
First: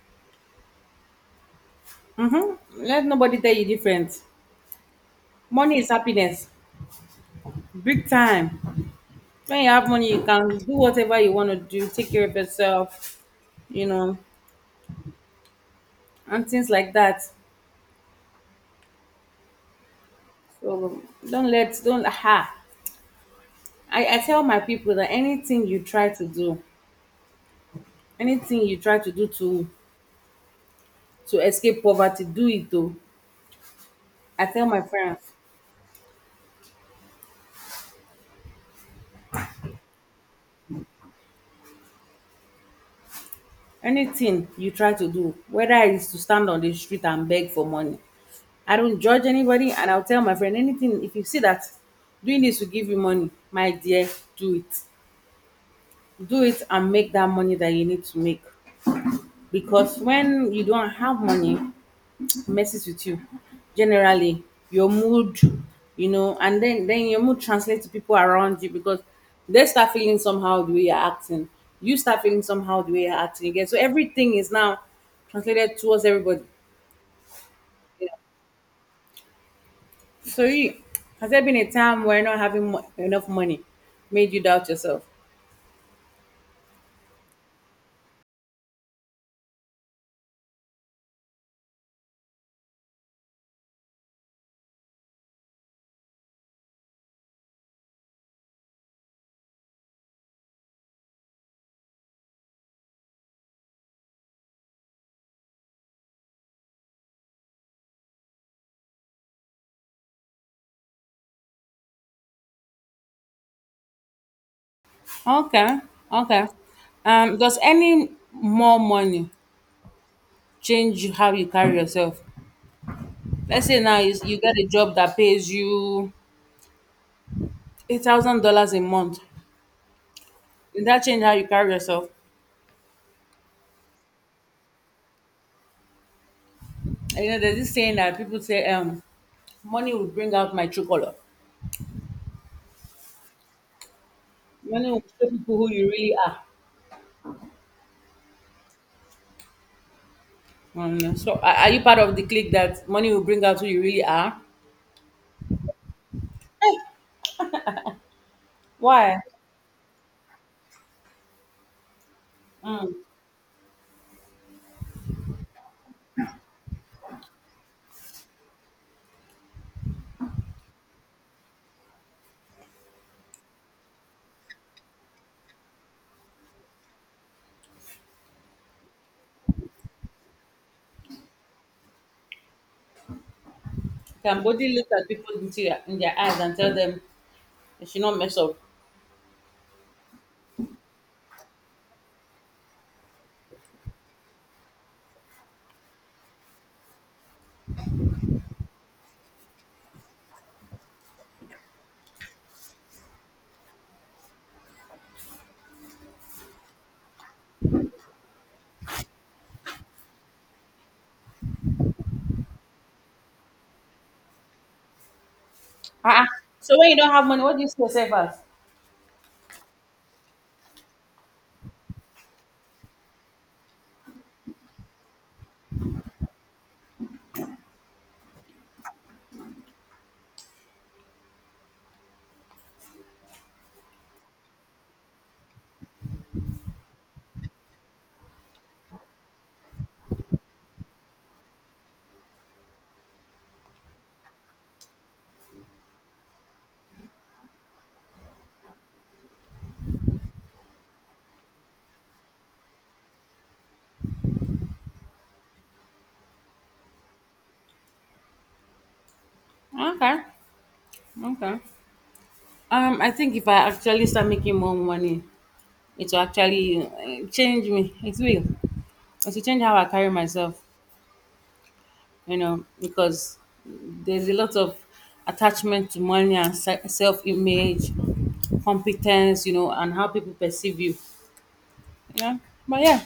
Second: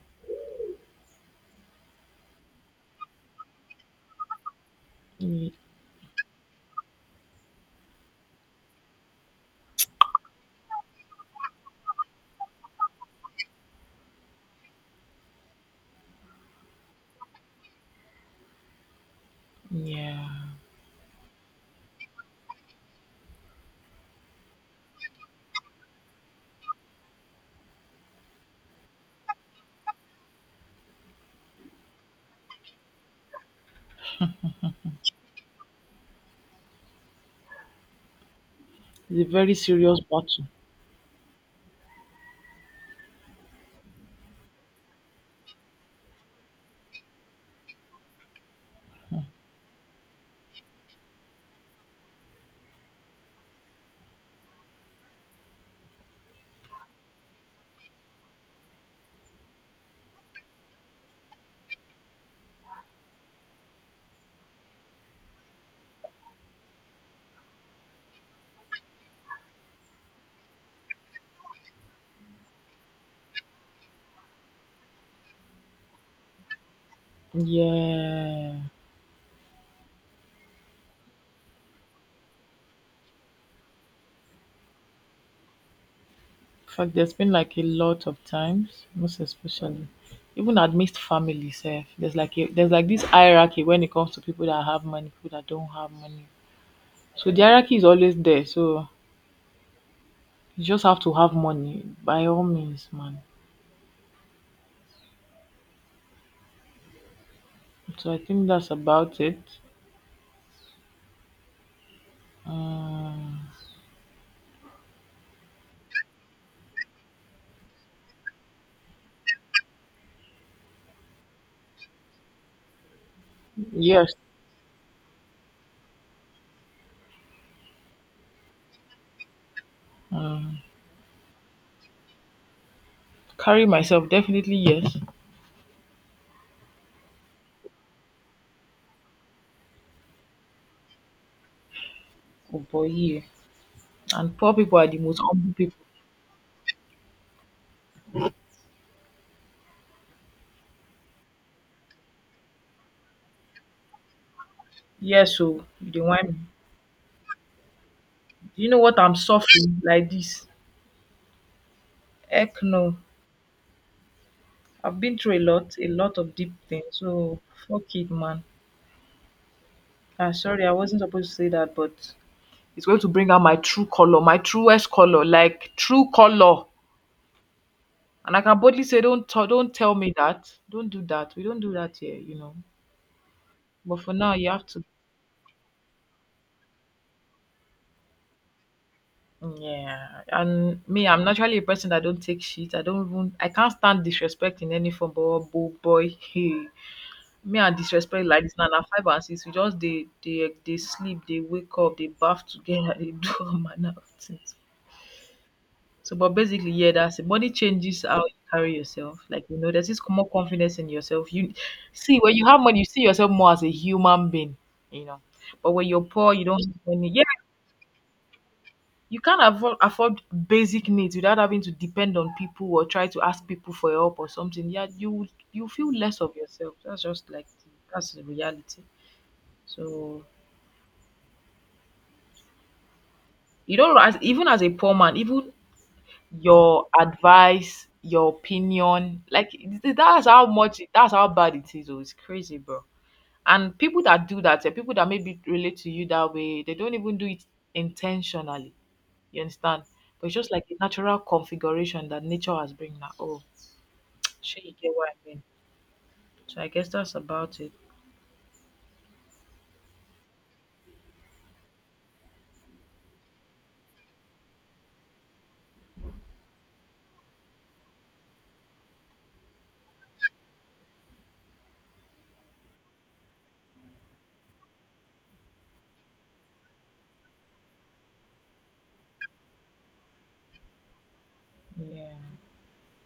Mm-hmm. Let nobody tell you different.
Mm,
Money is happiness, big time. When you have money, you can do whatever you want to do, take care of yourself, you know, and things like that.
yeah,
So don't, ha. I tell my people that anything you try to do, anything you try to do to escape poverty, do it though. I tell my friends.
it's a very serious battle.
Anything you try to do, whether it's to stand on the street and beg for money, I don't judge anybody. And I'll tell my friend anything. If you see that doing this will give you money, my dear, do it. Do it and make that money that you need to make. Because when you don't have money, messes with you generally, your mood, and then your mood translates to people around you. Because they start feeling somehow the way you're acting, you start feeling somehow the way you're acting again, so everything is now translated towards everybody. Yeah.
Yeah.
So you, has there been a time where not having mo- enough money made you doubt yourself?
In fact, there's been like a lot of times, most especially, even amidst family sef, there's like a— there's like this hierarchy when it comes to people that have money, people that don't have money. So the hierarchy is always there. So you just have to have money by all means, man. So I think that's about it. Um,
Okay, okay. Does any more money change you, how you carry yourself? Let's say now
yes,
you get a job that pays you $8,000 a month.
um,
Did that change how you carry yourself?
carry myself, definitely yes.
And you know, there's this saying that people say, money will bring out my true color.
Oh boy, yeah. And poor people are
Money
the
will
most
show
humble
people who
people.
you really are. So are you part of the clique that money will bring out who you really are?
Yes, so they want me. Do you know what I'm
Why?
suffering like this? Heck no.
Mm.
I've been through a lot of deep things. So fuck it, man. Ah, sorry, I wasn't supposed to say that, but it's going to bring out my true color, my truest color, like true color. And I can boldly say, don't t- don't tell me that. Don't do that. We don't do that here, you know. But for now,
Can
you have
body
to.
look at people into in their eyes and tell them they should not mess up?
Mm, yeah, and me, I'm naturally a person that don't take shit. I don't even. I can't stand disrespect in any form. But oh boy, <laughs> hey, me I disrespect like this. Na na five and six we just dey dey dey sleep dey wake up dey baff together dey do <laughs> all manner of things. So, but basically, yeah, that's it. Body changes how you carry yourself, like, you know, there's this more confidence in yourself. You see, when you have money, you see yourself more as a human being, you know. But when you're
Ah,
poor, you don't
so
have
when you
money,
don't
yeah.
have money, what do you see yourself as?
You can't afford basic needs without having to depend on people or try to ask people for help or something, yeah. You feel less of yourself. That's just like, that's the reality. So. You don't know, as even as a poor man, even your advice, your opinion, like, that's how bad it is. Oh, it's crazy, bro. And people that do that, people that maybe relate to you that way, they don't even do it intentionally. You understand? But it's just like a natural configuration that nature has bring now. Oh, sure, you get what I mean. So I guess that's about it.
Okay, okay. I think if I actually start making more money, it will actually change me. It will. It will change how I carry myself, you know, because there's a lot of attachment to money and self image, competence, you know, and how people perceive you.
Yeah.
Yeah. But yeah,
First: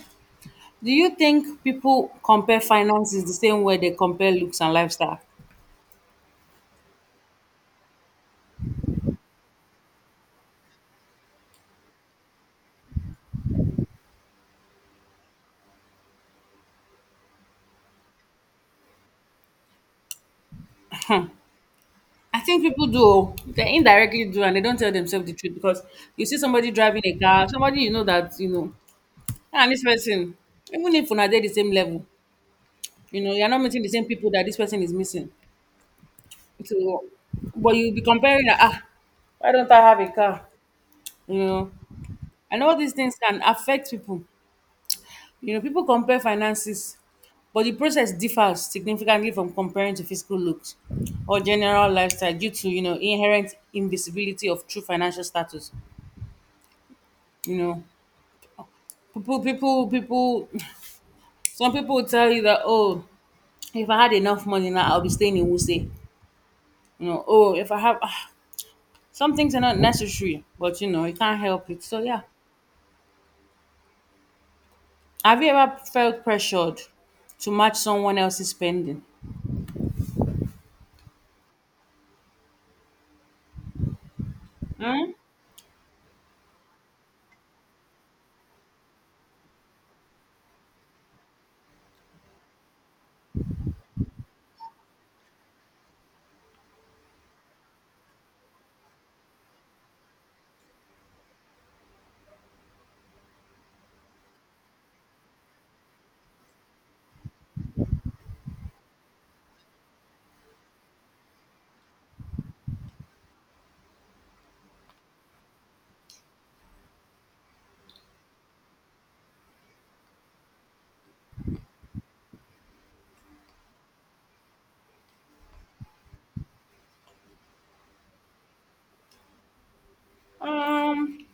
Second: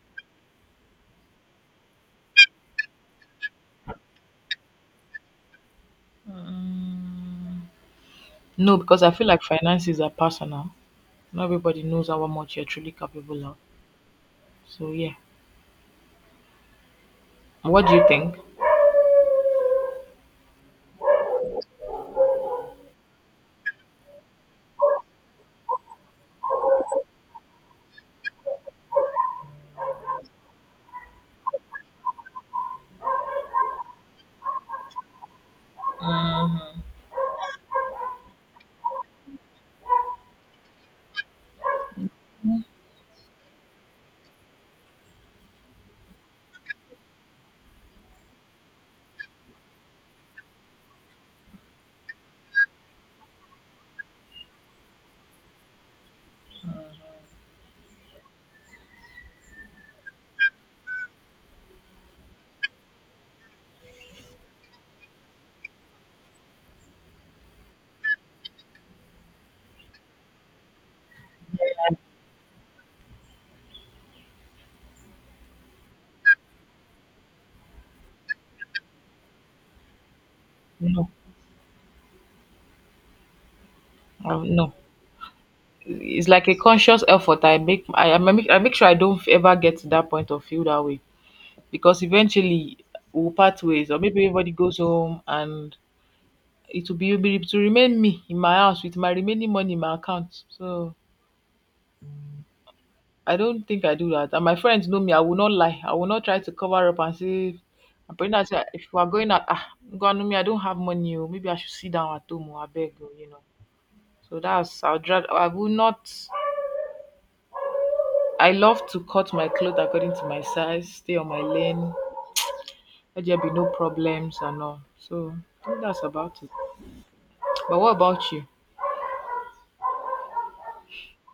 do you think people compare finances the same way they compare looks and lifestyle?
Mm. No, because I feel like finances are personal. Not everybody knows how much you're truly capable of. So yeah. What do you think?
I think people do. Oh. They indirectly do, and they don't tell themselves the truth because you see somebody driving a car, somebody you know that you know, and this person, even if una dey the same level, you know, you're not meeting the same people that this person is missing. To, but you'll be comparing that. Ah, why don't I have a car? You know, I know these things can affect people, you know. People compare finances, but the process differs significantly from comparing to physical looks or general lifestyle due to, you know, inherent invisibility of true financial status, you know. People <sighs> <tsk> some people will tell you that, oh, if I had enough money now, I'll be staying in Wuse. You know, oh, if I have, ah, some things are not necessary, but you know, you can't help it. So yeah, have you ever felt pressured to match someone else's spending?
No, no.
Hmm?
It's like a conscious effort. I make sure I don't ever get to that point or feel that way, because eventually we'll part ways, or maybe everybody goes home and it will be to remain me in my house with my remaining money in my account. So I don't think I do that. And my friends know me. I will not lie. I will not try to cover up and say. I'm praying that, say, if we are going out, ah, God, no, me, I don't have money. Oh, maybe I should sit down at home. Oh, I beg, oh," you know. So that's I'd rather I would not I love to cut my clothes according to my size, stay on my lane, let there be no problems and all. So I think that's about it. But what about you?
Um,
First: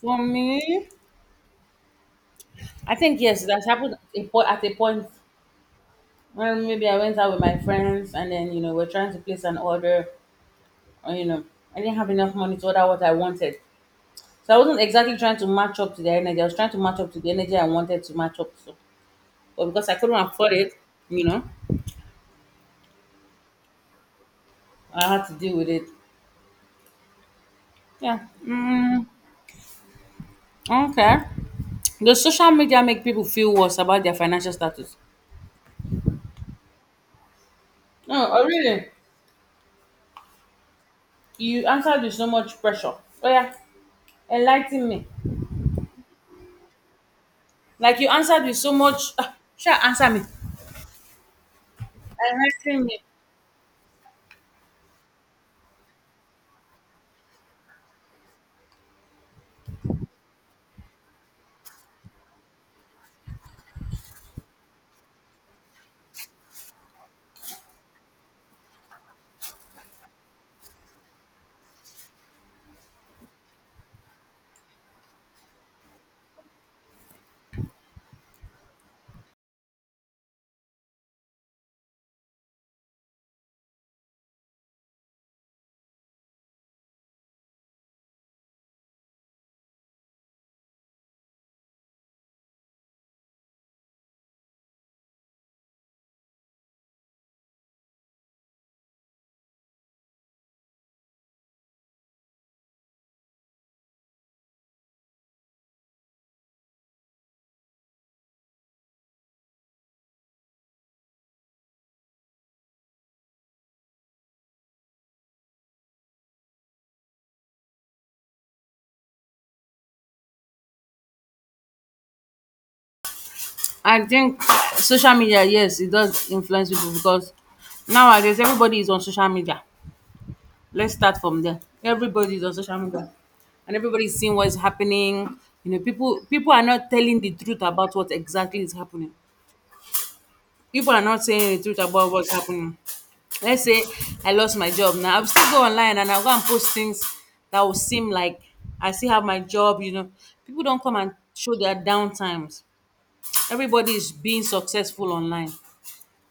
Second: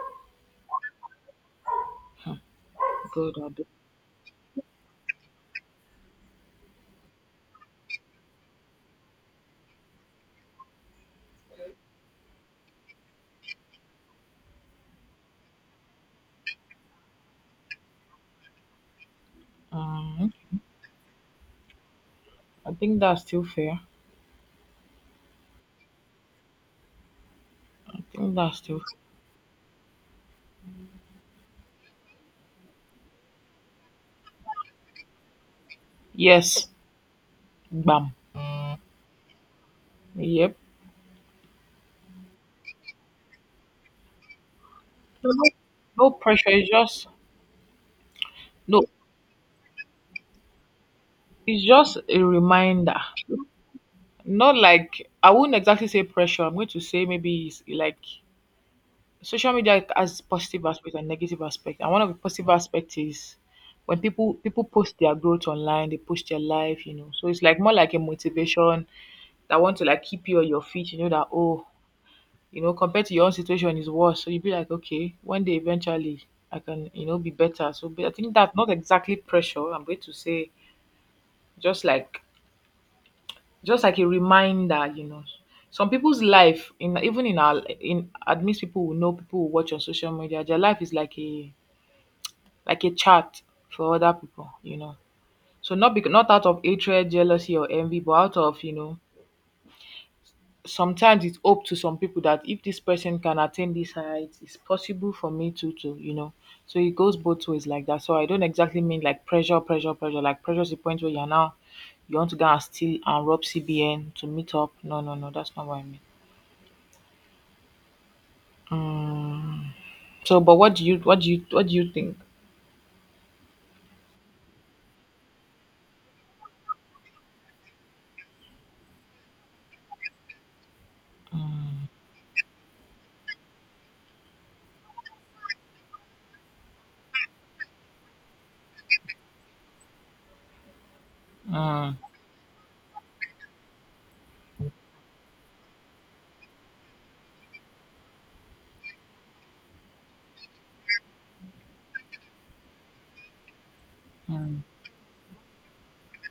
for me, I think
Good.
yes, that's happened at a point when maybe I went out with my friends, and then you know we're trying to place an order, or you know I didn't have enough money to order what I wanted. So I wasn't exactly trying to match up to the energy. I was trying to match up to the energy I wanted to match up to, but because I couldn't
Mm,
afford it, you know,
I think that's still fair. I
I had to deal with it. Yeah.
think that's still.
Mm, okay. Does social media make people feel worse about their financial status?
Yes. Bam.
No, oh, really?
Yep.
You answered with so much pressure. Oh yeah, enlighten me.
No, no pressure. It's just
Like you answered with so
no.
much. Sure, answer me.
It's just a
Enlighten
reminder.
me.
Not like I wouldn't exactly say pressure. I'm going to say maybe it's like social media has positive aspect and negative aspect, and one of the positive aspect is when people post their growth online, they post their life, so it's like more like a motivation that want to like keep you on your feet, that, oh, compared to your own situation is worse, so you be like, okay, one day eventually I can be better. So, but I think that's not exactly pressure. I'm going to say just like a reminder, you know. Some people's life, in even in our, in at people who know, people who watch on social media, their life is like a chat for other people, you know. So not because, not out of hatred, jealousy, or envy, but out of, you know. Sometimes it's hope to some people that if this person can attain this height, it's possible for me too, to, you know. So it goes both ways like that. So I don't exactly mean like pressure, pressure, pressure. Like, pressure is the point where you're now, you want to go and steal and rob CBN to meet up. No, no, no, that's not what I mean. Mm. So, but what do you think?
I think social media, yes, it does influence people because nowadays everybody is on social media. Let's start from there. Everybody is on social media, and everybody's seeing what's happening. You know, people are not telling the truth about what exactly is happening. People are not saying the truth
Mm.
about what's happening. Let's say I lost my job now. I'll still go online and I'll go and post things that will seem like I still have my job, you know. People don't come and show their down times. Everybody is being
Mm.
successful online.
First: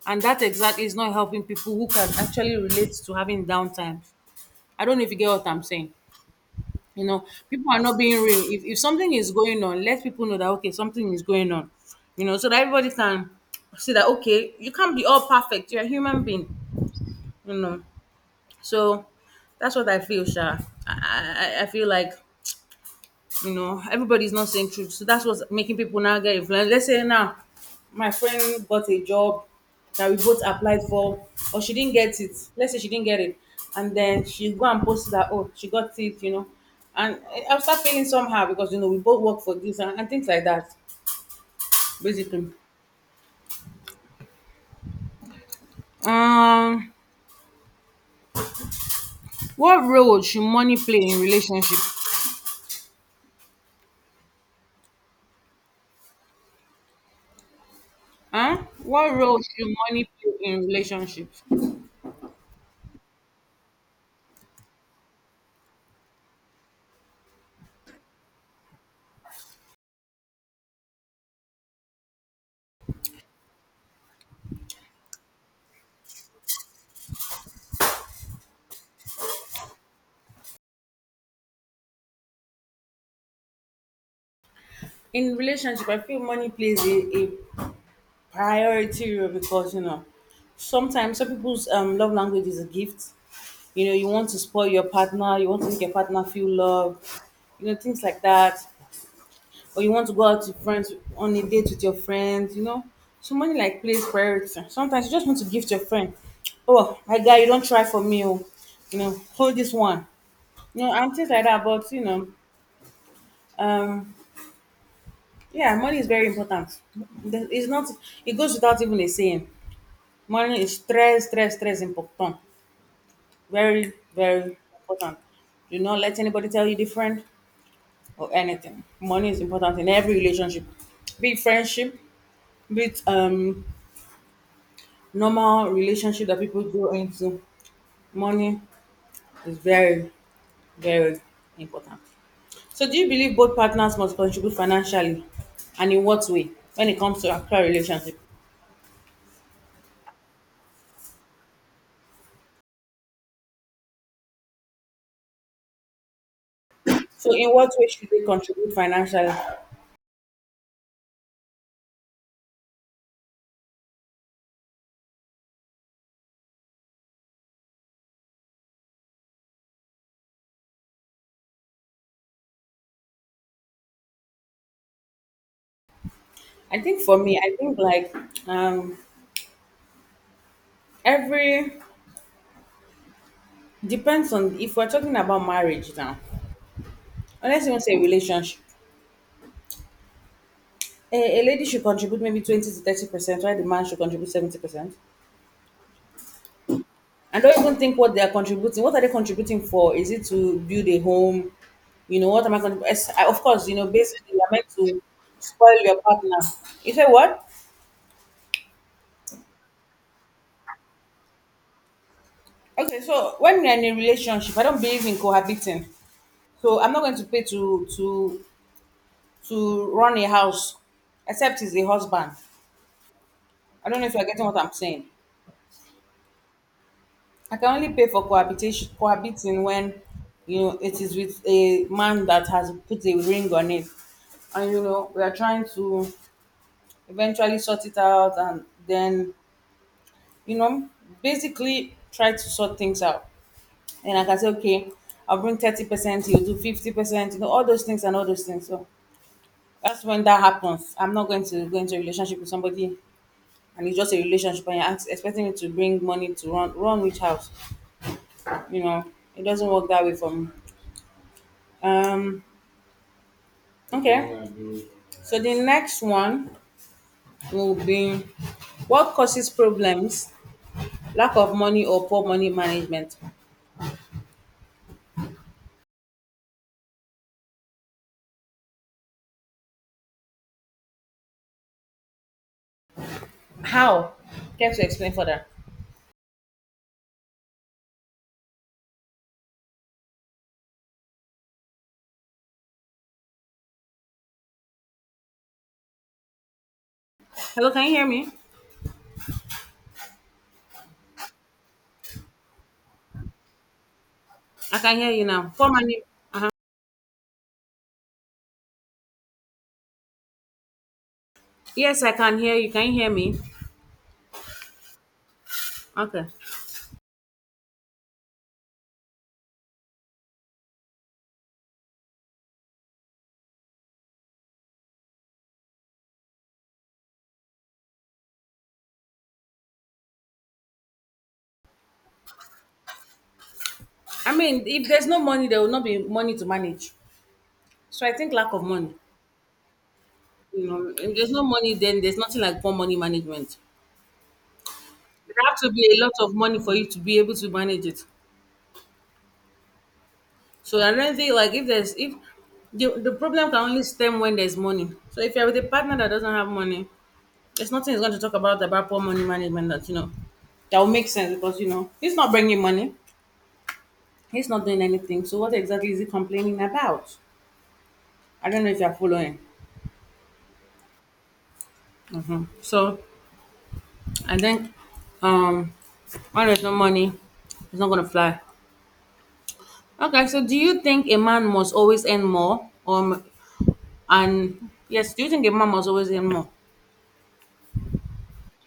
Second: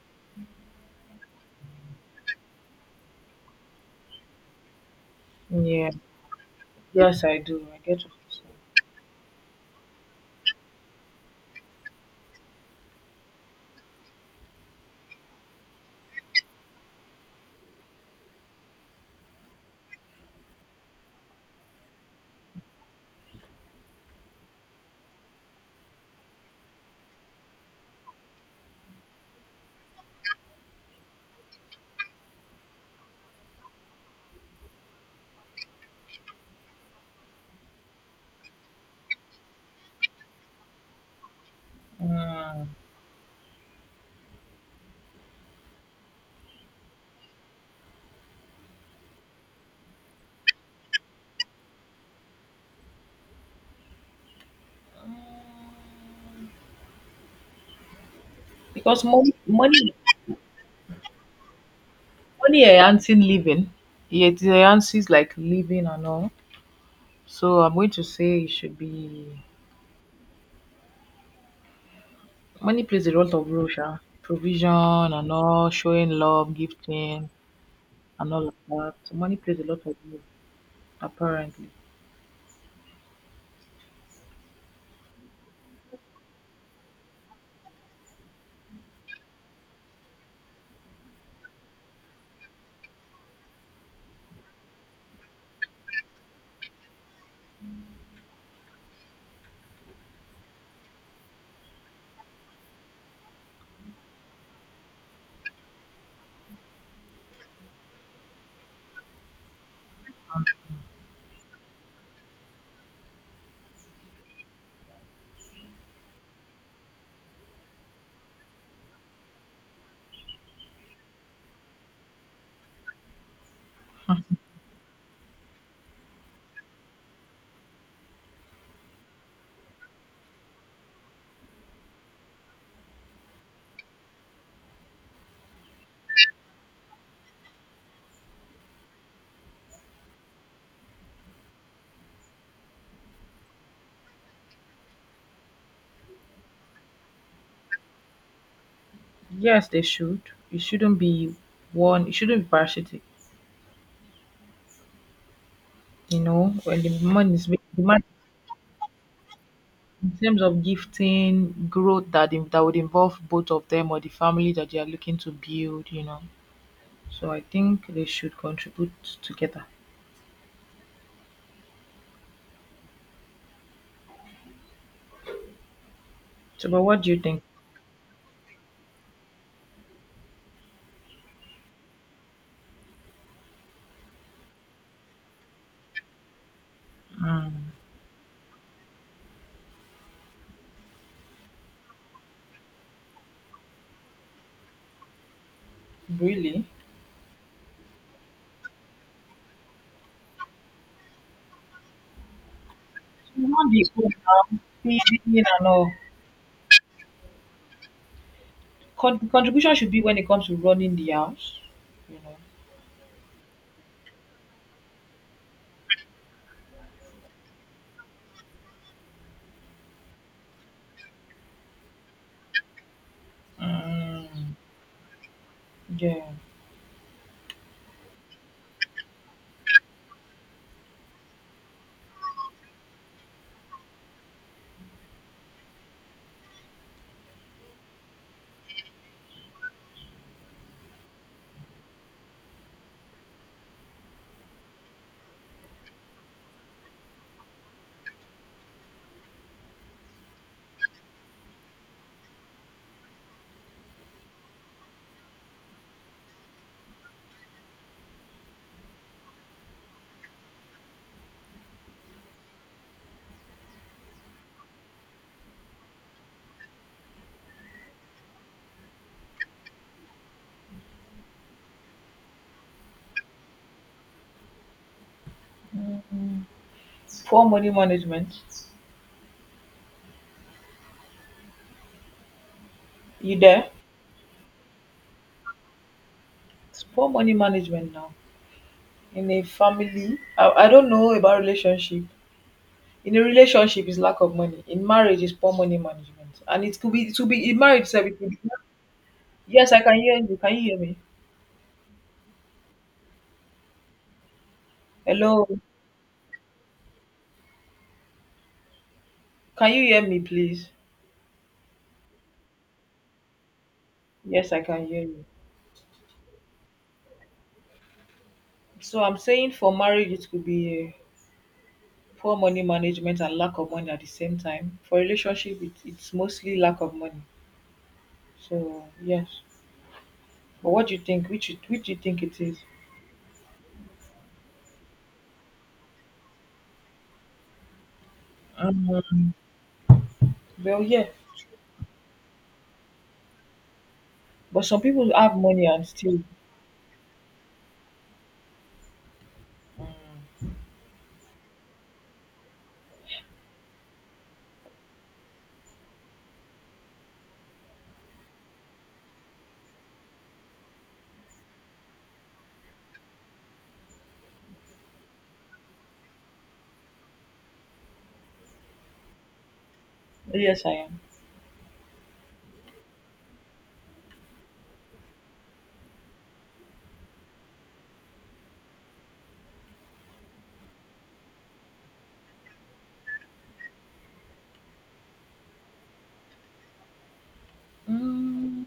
And that exactly is not helping people who can actually relate to having downtime. I don't know if you get what I'm saying.
Yeah.
You
Yes,
know,
I do.
people
I
are not
get what
being real. If something is going on, let people know that, okay, something is going on. You know, so that everybody can see that, okay, you can't be all perfect. You're a human being, you know. So that's what I feel, Sha. I feel like, you know, everybody's not saying truth. So that's what's making people now get influenced. Let's say now my friend got a job that we both applied for, or she didn't get it. Let's say she didn't get it. And then she go and post that, oh, she got it, you know. And I'll start feeling somehow because you know we both work for this, and things like that, basically. Um what role should money play in relationship?
you're saying.
Huh?
Because
What
money
role should
money
money play in relationships?
money enhancing living. It enhances like living and all. So I'm going to say it should be, money plays a lot of role, sha. Provision and all, showing love, gifting and all of that. So money plays a lot of role, apparently.
In relationship, I feel money plays a priority role because you know sometimes some people's love language is a gift, you know. You want to spoil your partner, you want to make your partner feel loved, you know, things like that. Or you want to go out to friends on a date with your friends, you know. So money like plays priority. Sometimes you just want to gift your friend, oh my guy, you don't try for me, oh, you know, hold this one, you know, and things like that. But you know, um yeah, money is very important. It's not, it goes without even a saying. Money is stress, stress, stress important. Very, very important. Do not let anybody tell you different or anything. Money is important in every relationship, be it friendship, be it normal relationship that people go into. Money is very, very important. So, do you believe both partners must contribute financially, and in what way when it comes to actual relationship?
Yes, they should. It shouldn't be it shouldn't be parasitic, you know, when the
So,
money is
in
made,
what
the
way
man
should they contribute financially?
in terms of gifting, growth that would involve both of them or the family that they are looking to build, you know. So I think they should contribute together. So,
I
but
think
what do
for
you
me,
think?
I think like, um, every, depends on if we're talking about marriage now. Unless
Mm.
you us even say relationship. A lady should contribute maybe 20 to 30%, while the man should contribute 70%.
Really?
And don't even think what they are contributing. What are they contributing for? Is it to build a home? You know, what am I going to? Of course,
Not
you
the
know,
food
basically, you're
now,
meant to
feeding and
spoil
all.
your partner. You say what?
The contribution should be when it comes to running the house, you know.
Okay, so when you're in a relationship, I don't believe in cohabiting. So I'm not going to pay to run a house, except he's a husband. I don't know if you're getting
Mm.
what I'm saying.
Yeah.
I can only pay for cohabitation cohabiting when you know it is with a man that has put a ring on it. And you know, we are trying to eventually sort it out, and then, you know, basically try to sort things out. And like I can say, okay, I'll bring 30%, you do 50%, you know, all those things and all those things. So that's when that happens. I'm not going to go into a relationship with somebody and it's just a relationship and you're expecting me to bring money to run which house. You know, it doesn't work that way for me. Um, okay. So the next one will be what causes problems, lack of money or poor money management.
Mm. Poor money management. You there?
How? Care to explain further?
It's poor money management now in a family. I don't know about relationship. In a relationship is lack of money. In marriage is poor money management, and it could be in
Hello, can
marriage
you hear
itself. It could
me?
be. Yes, I can hear you. Can you hear me?
I can hear you
Hello,
now. Poor money. Uh-huh.
can you hear me, please?
Yes, I can hear you. Can you hear me?
Yes, I can hear you.
Okay.
So I'm saying for marriage, it could be uh, poor money management and lack of money at the same time. For relationship, it's mostly lack of money. So yes, but what do you think? Which do you think it is?
I mean, if there's no money, there will not be money to manage. So I think lack of money. You
Well,
know,
yeah,
if there's no money, then there's nothing like poor money management.
but some people
There
have
have
money
to
and
be a lot
still.
of money for you to be able to manage it. So I don't think like if there's if the problem can only stem when there's money. So if you're with a partner that doesn't have money, there's nothing he's going to talk about poor money management that you know that will make sense, because you know he's not bringing money, he's not doing anything. So what exactly is he complaining about? I don't know if you're following.
Yes, I am.
Hmm. So I think um when there's no money, it's not gonna fly. Okay, so do you think a man must always earn more? And yes, do you think a man must always earn more?
Mm,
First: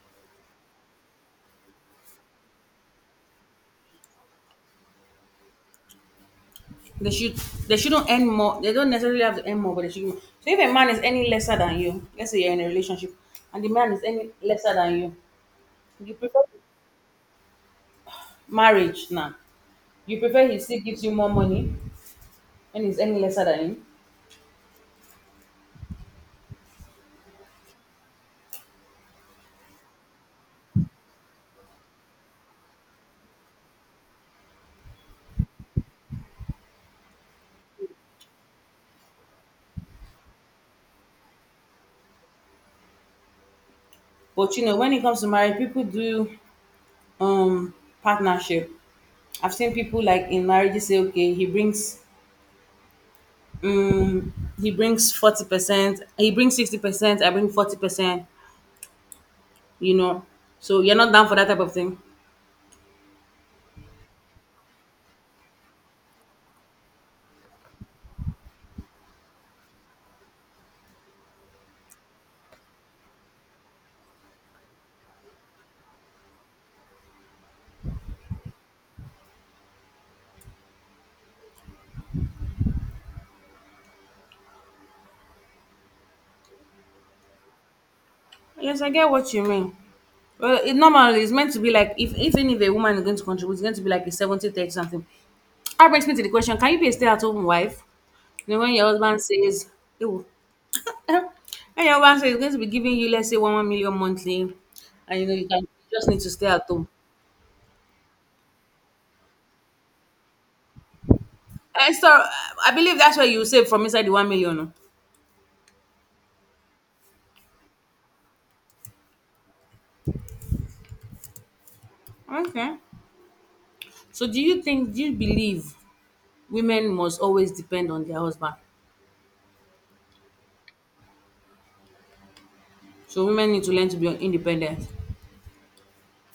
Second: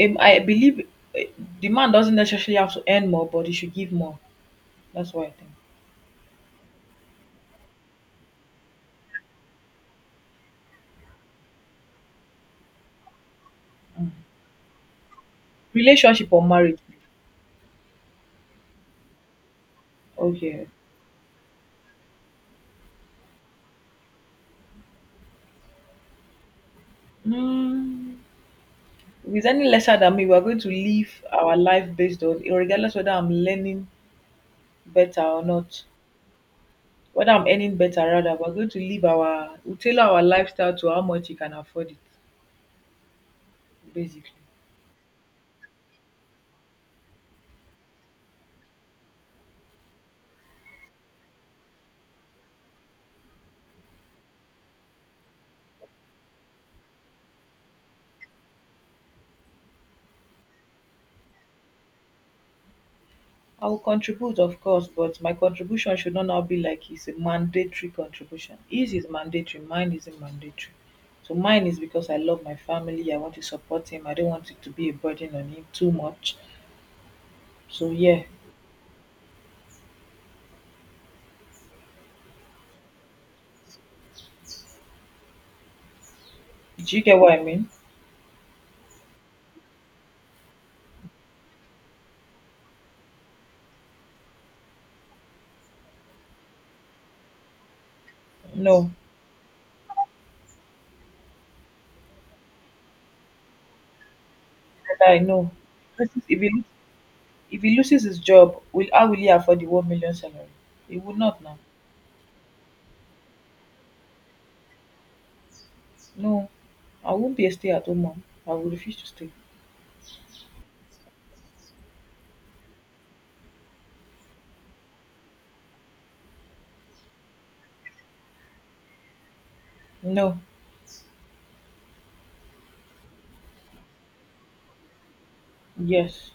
I believe, uh, the man doesn't necessarily have to earn more, but he should give more. That's what I think.
They should, they shouldn't earn more. They don't necessarily have to earn more, but they should. So if a man is any lesser than you, let's say you're in a relationship, and the man is
Mm.
any lesser than you, you
Relationship
prefer
or marriage?
marriage now. You prefer he
Okay.
still gives you more money and he's any lesser than you.
Mm. If he's any lesser than me, we're going to live our life based on, regardless whether I'm learning better or not, whether I'm earning better rather, we're going to live our, we tailor our lifestyle to how much he can afford it, basically.
But you know, when it comes to marriage, people do um partnership. I've seen people like in marriage say, okay, he brings 40%, he brings 60%, I bring 40%. You know, so you're not down for that type of thing.
I will contribute, of course, but my contribution should not now be like it's a mandatory contribution. His is mandatory, mine isn't mandatory. So mine is because I love my family, I want to support him, I don't want it to be a burden on him too much. So yeah, do you get what I mean?
Yes, I get what you mean. Well, it normally it's meant to be like if even if a woman is going to contribute, it's going to be like a 70-30 something. That brings me to the question, can you be a stay at home wife? You know, when your
No,
husband says, ew, <laughs> when your husband says he's going to be giving you, let's say, 1 million monthly,
that I
and you know, you
know.
can you just need
Versus
to stay at home.
if he loses his job, will, how will he afford the 1 million salary? He would not now.
And so I believe that's where you save from inside the 1 million.
No, I won't be a stay-at-home mom. I will refuse to stay.
Oh. Okay. So do you think, do you believe women must always depend on their husband?
No.
So women need to learn to be independent.
Yes.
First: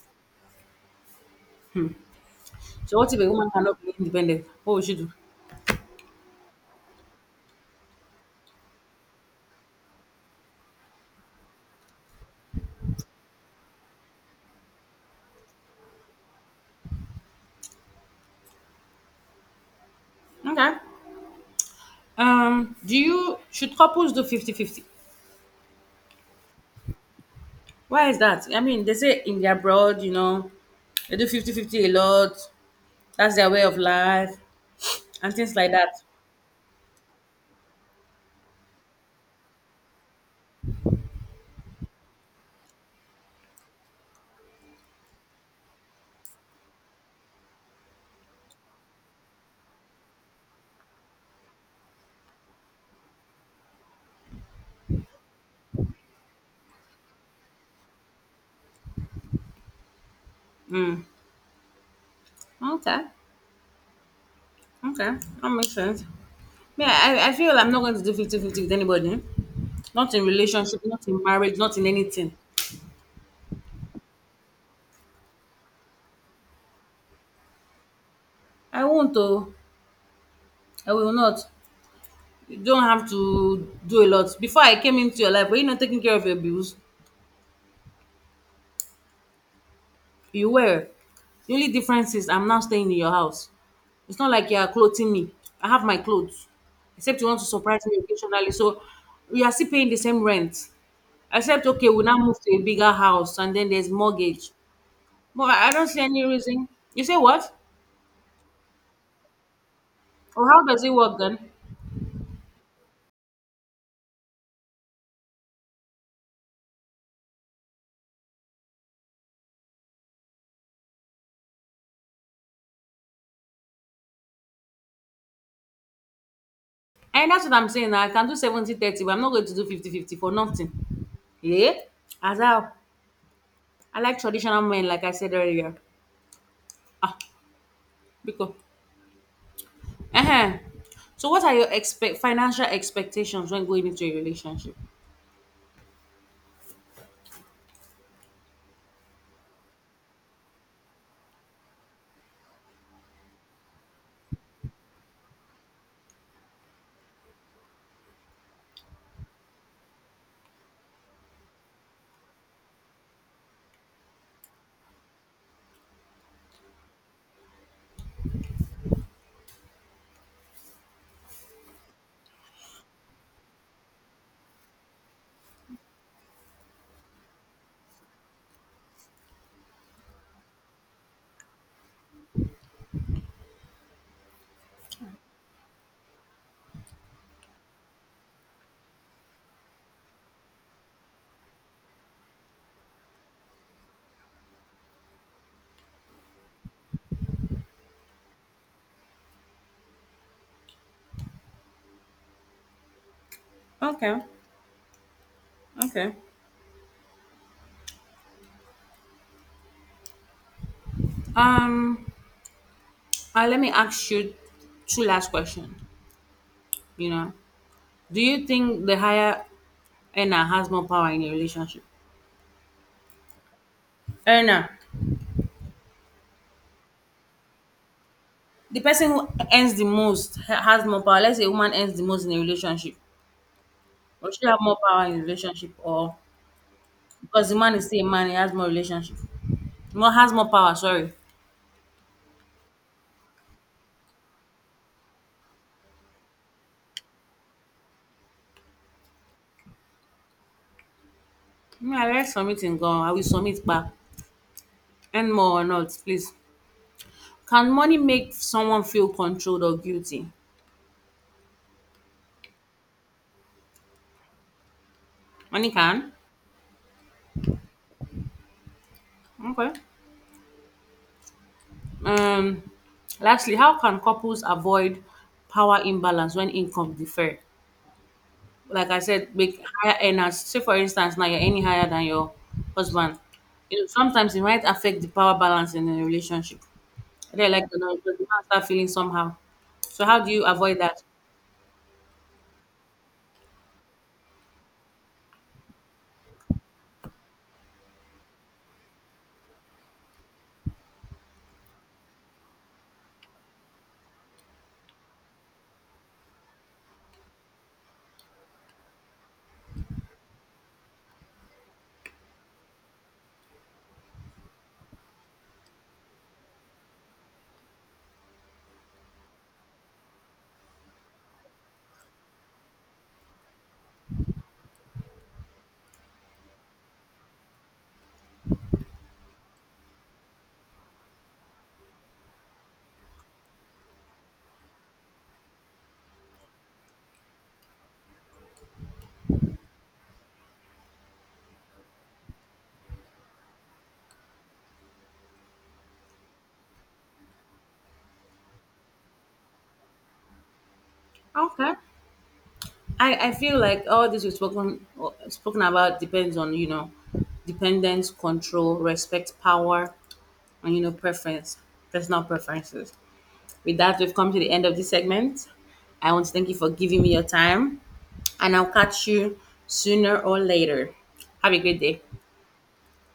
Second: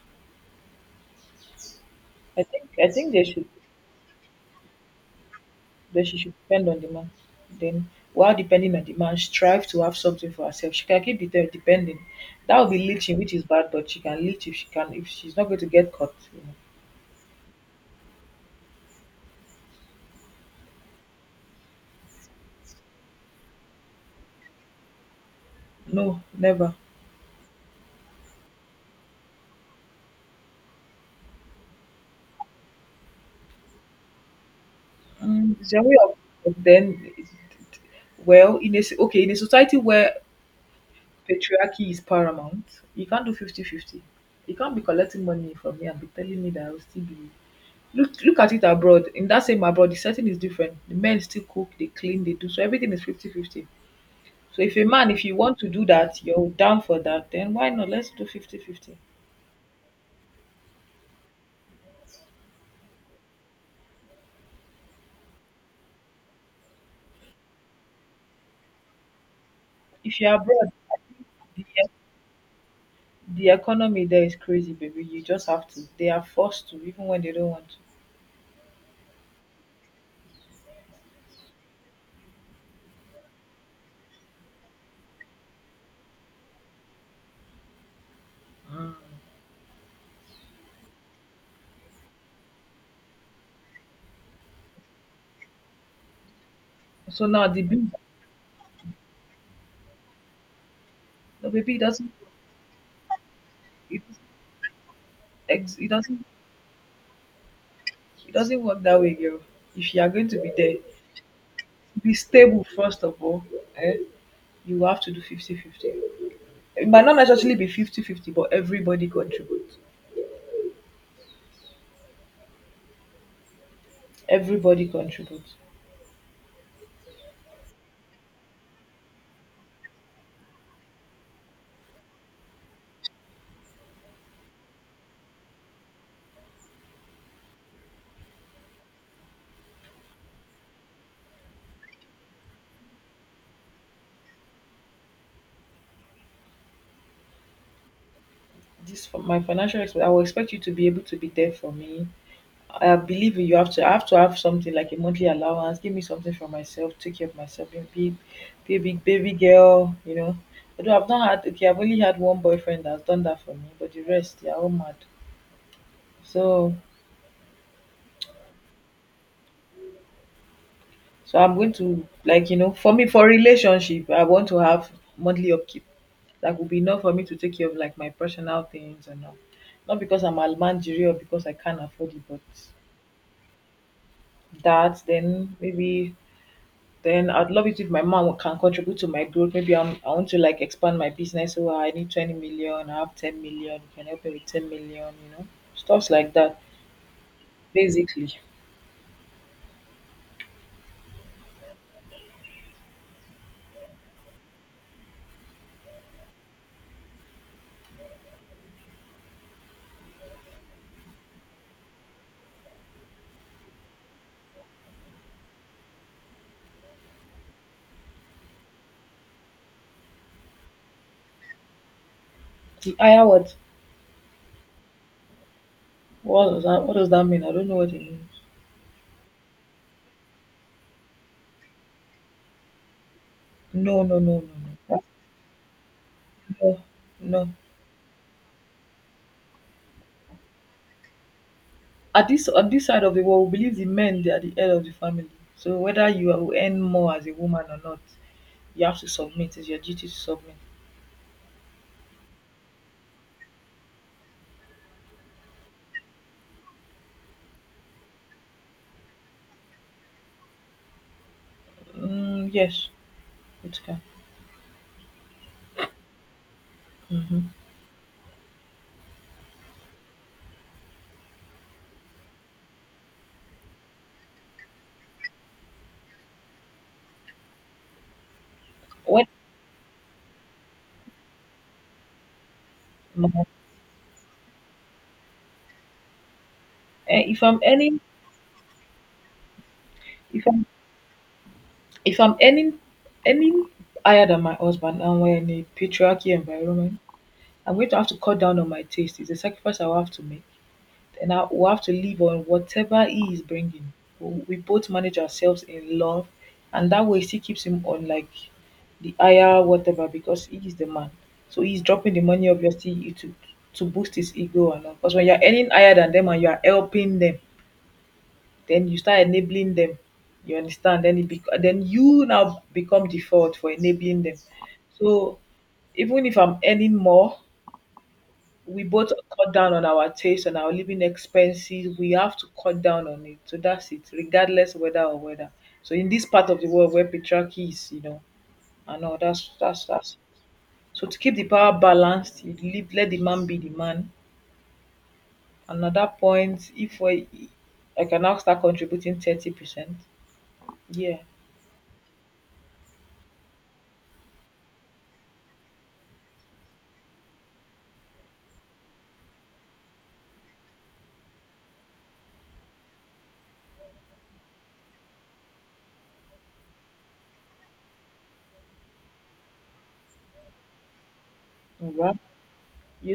I think I
So what
think
if
they
a
should,
woman cannot be independent? What will she do?
that she should depend on the man. Then, while depending on the man, strive to have something for herself. She can keep it there depending. That would be leeching, which is bad, but she can leech if she's not going to get caught. You know.
Okay. Do you, should couples do 50-50?
No, never.
Why is that? I mean, they say in the abroad, you know, they do 50-50 a lot. That's their way of life and things
Mm,
like
it's a
that.
way of then, well, okay, in a society where patriarchy is paramount. You can't do 50-50. You can't be collecting money from me and be telling me that I'll still be. Look at it abroad. In that same abroad, the setting is different. The men still cook, they clean, they do, so everything is 50-50. So if a man, if you want to do that, you're down for that, then why not? Let's do 50-50.
Mm. Okay. Okay. That makes sense. Yeah, I feel I'm not going to do 50-50 with anybody. Not
If
in
you're abroad,
relationship, not in marriage,
the,
not in anything.
the economy there is crazy, baby. You just have to. They are forced to, even when they don't want to.
I won't though. I will not. You don't have to do a lot. Before I came into your life, were you not taking care of your bills? You were. The only difference is I'm now staying in your house. It's not like you're clothing me. I have my clothes. Except
So
you want to
now, the
surprise
baby,
me occasionally. So we are still paying the same rent.
no
Except,
baby, it
okay, we
doesn't.
now move to a bigger house and then there's
It, doesn't
mortgage. But I
it
don't see any
doesn't.
reason. You say what?
It doesn't work that way, girl. If you are going to
Or
be
how
there,
does it work then?
be stable first of all, eh, you have to do 50-50. It might not necessarily be 50-50, but everybody contributes.
And that's what I'm saying. I can do 70 30, but I'm not going to do 50-50 for nothing. Yeah? As I like traditional men, like I said earlier. Ah, because uh-huh. So what are your expect financial expectations when going into a relationship?
This for my financial expert, I will expect you to be able to be there for me. I believe you have to. I have to have something like a monthly allowance, give me something for myself, take care of myself, be a big baby, baby girl, you know. Although I've not had okay I've only had one boyfriend that's done that for me, but the rest, they are all mad. So So, I'm going to like, you know, for me, for relationship, I want to have monthly upkeep. That would be enough for me to take care of like my personal things and all. Not because I'm almanjiri or because I can't afford it, but, that then, maybe then, I'd love it if my mom can contribute to my growth. Maybe I want to like expand my business. So I need 20 million, I have 10 million, you can help me with 10 million, you know, stuffs like that, basically.
Okay. Okay. Um, let me ask you two last questions. You know, do you think the higher earner has more power in a relationship?
The higher what?
Earner,
What does that mean? I don't know what it means.
the person who earns the most has more power. Let's say a woman earns the most in a relationship,
No, no,
or
no, no,
she have more
no.
power in a relationship, or
no no
because the man is still a man, he has more relationship, more has more power. Sorry,
at this On this side of the world, we believe the men dey at di head of the family, so whether you will earn more as a woman or not, you have to submit. It's your duty to submit.
me I like submitting go. I will submit back. And more or not, please. Can money make someone feel controlled or guilty?
Mm, yes, it can.
Money can.
Mm-hmm.
Okay. Um. Lastly, how can couples avoid power imbalance when income differ? Like I
When,
said, make higher earners. Say for instance, now you're any higher than your husband.
um,
You know, sometimes it might affect the power balance in a relationship.
if
They're
i'm
like, you know,
earning
the man start feeling somehow. So how do you
if i'm
avoid that?
if I'm earning earning higher than my husband and we're in a patriarchy environment, I'm going to have to cut down on my taste. It's a sacrifice I will have to make, and I will have to live on whatever he is bringing. We both manage ourselves in love, and that way, she keeps him on like the higher whatever, because he is the man. So he's dropping the money obviously to boost his ego and all. Because when you're earning higher than them and you are helping them, then you start enabling them. You understand? Then you now become the fault for enabling them. So even if I'm earning more, we both cut down on our taste and our living expenses. We have to cut down on it. So that's it, regardless whether or whether. So in this part of the world where patriarchy is, you know, I know that's so, to keep the power balanced, you leave, let the man be the man. And at that point, if we I can now start contributing 30%. Yeah.
Okay. I feel like all this we've spoken about depends on you know dependence, control, respect, power, and you know preference, personal preferences. With that, we've come to the end of this segment. I want to thank you for giving me your time, and I'll catch you sooner or later. Have a great
All
day.
right. You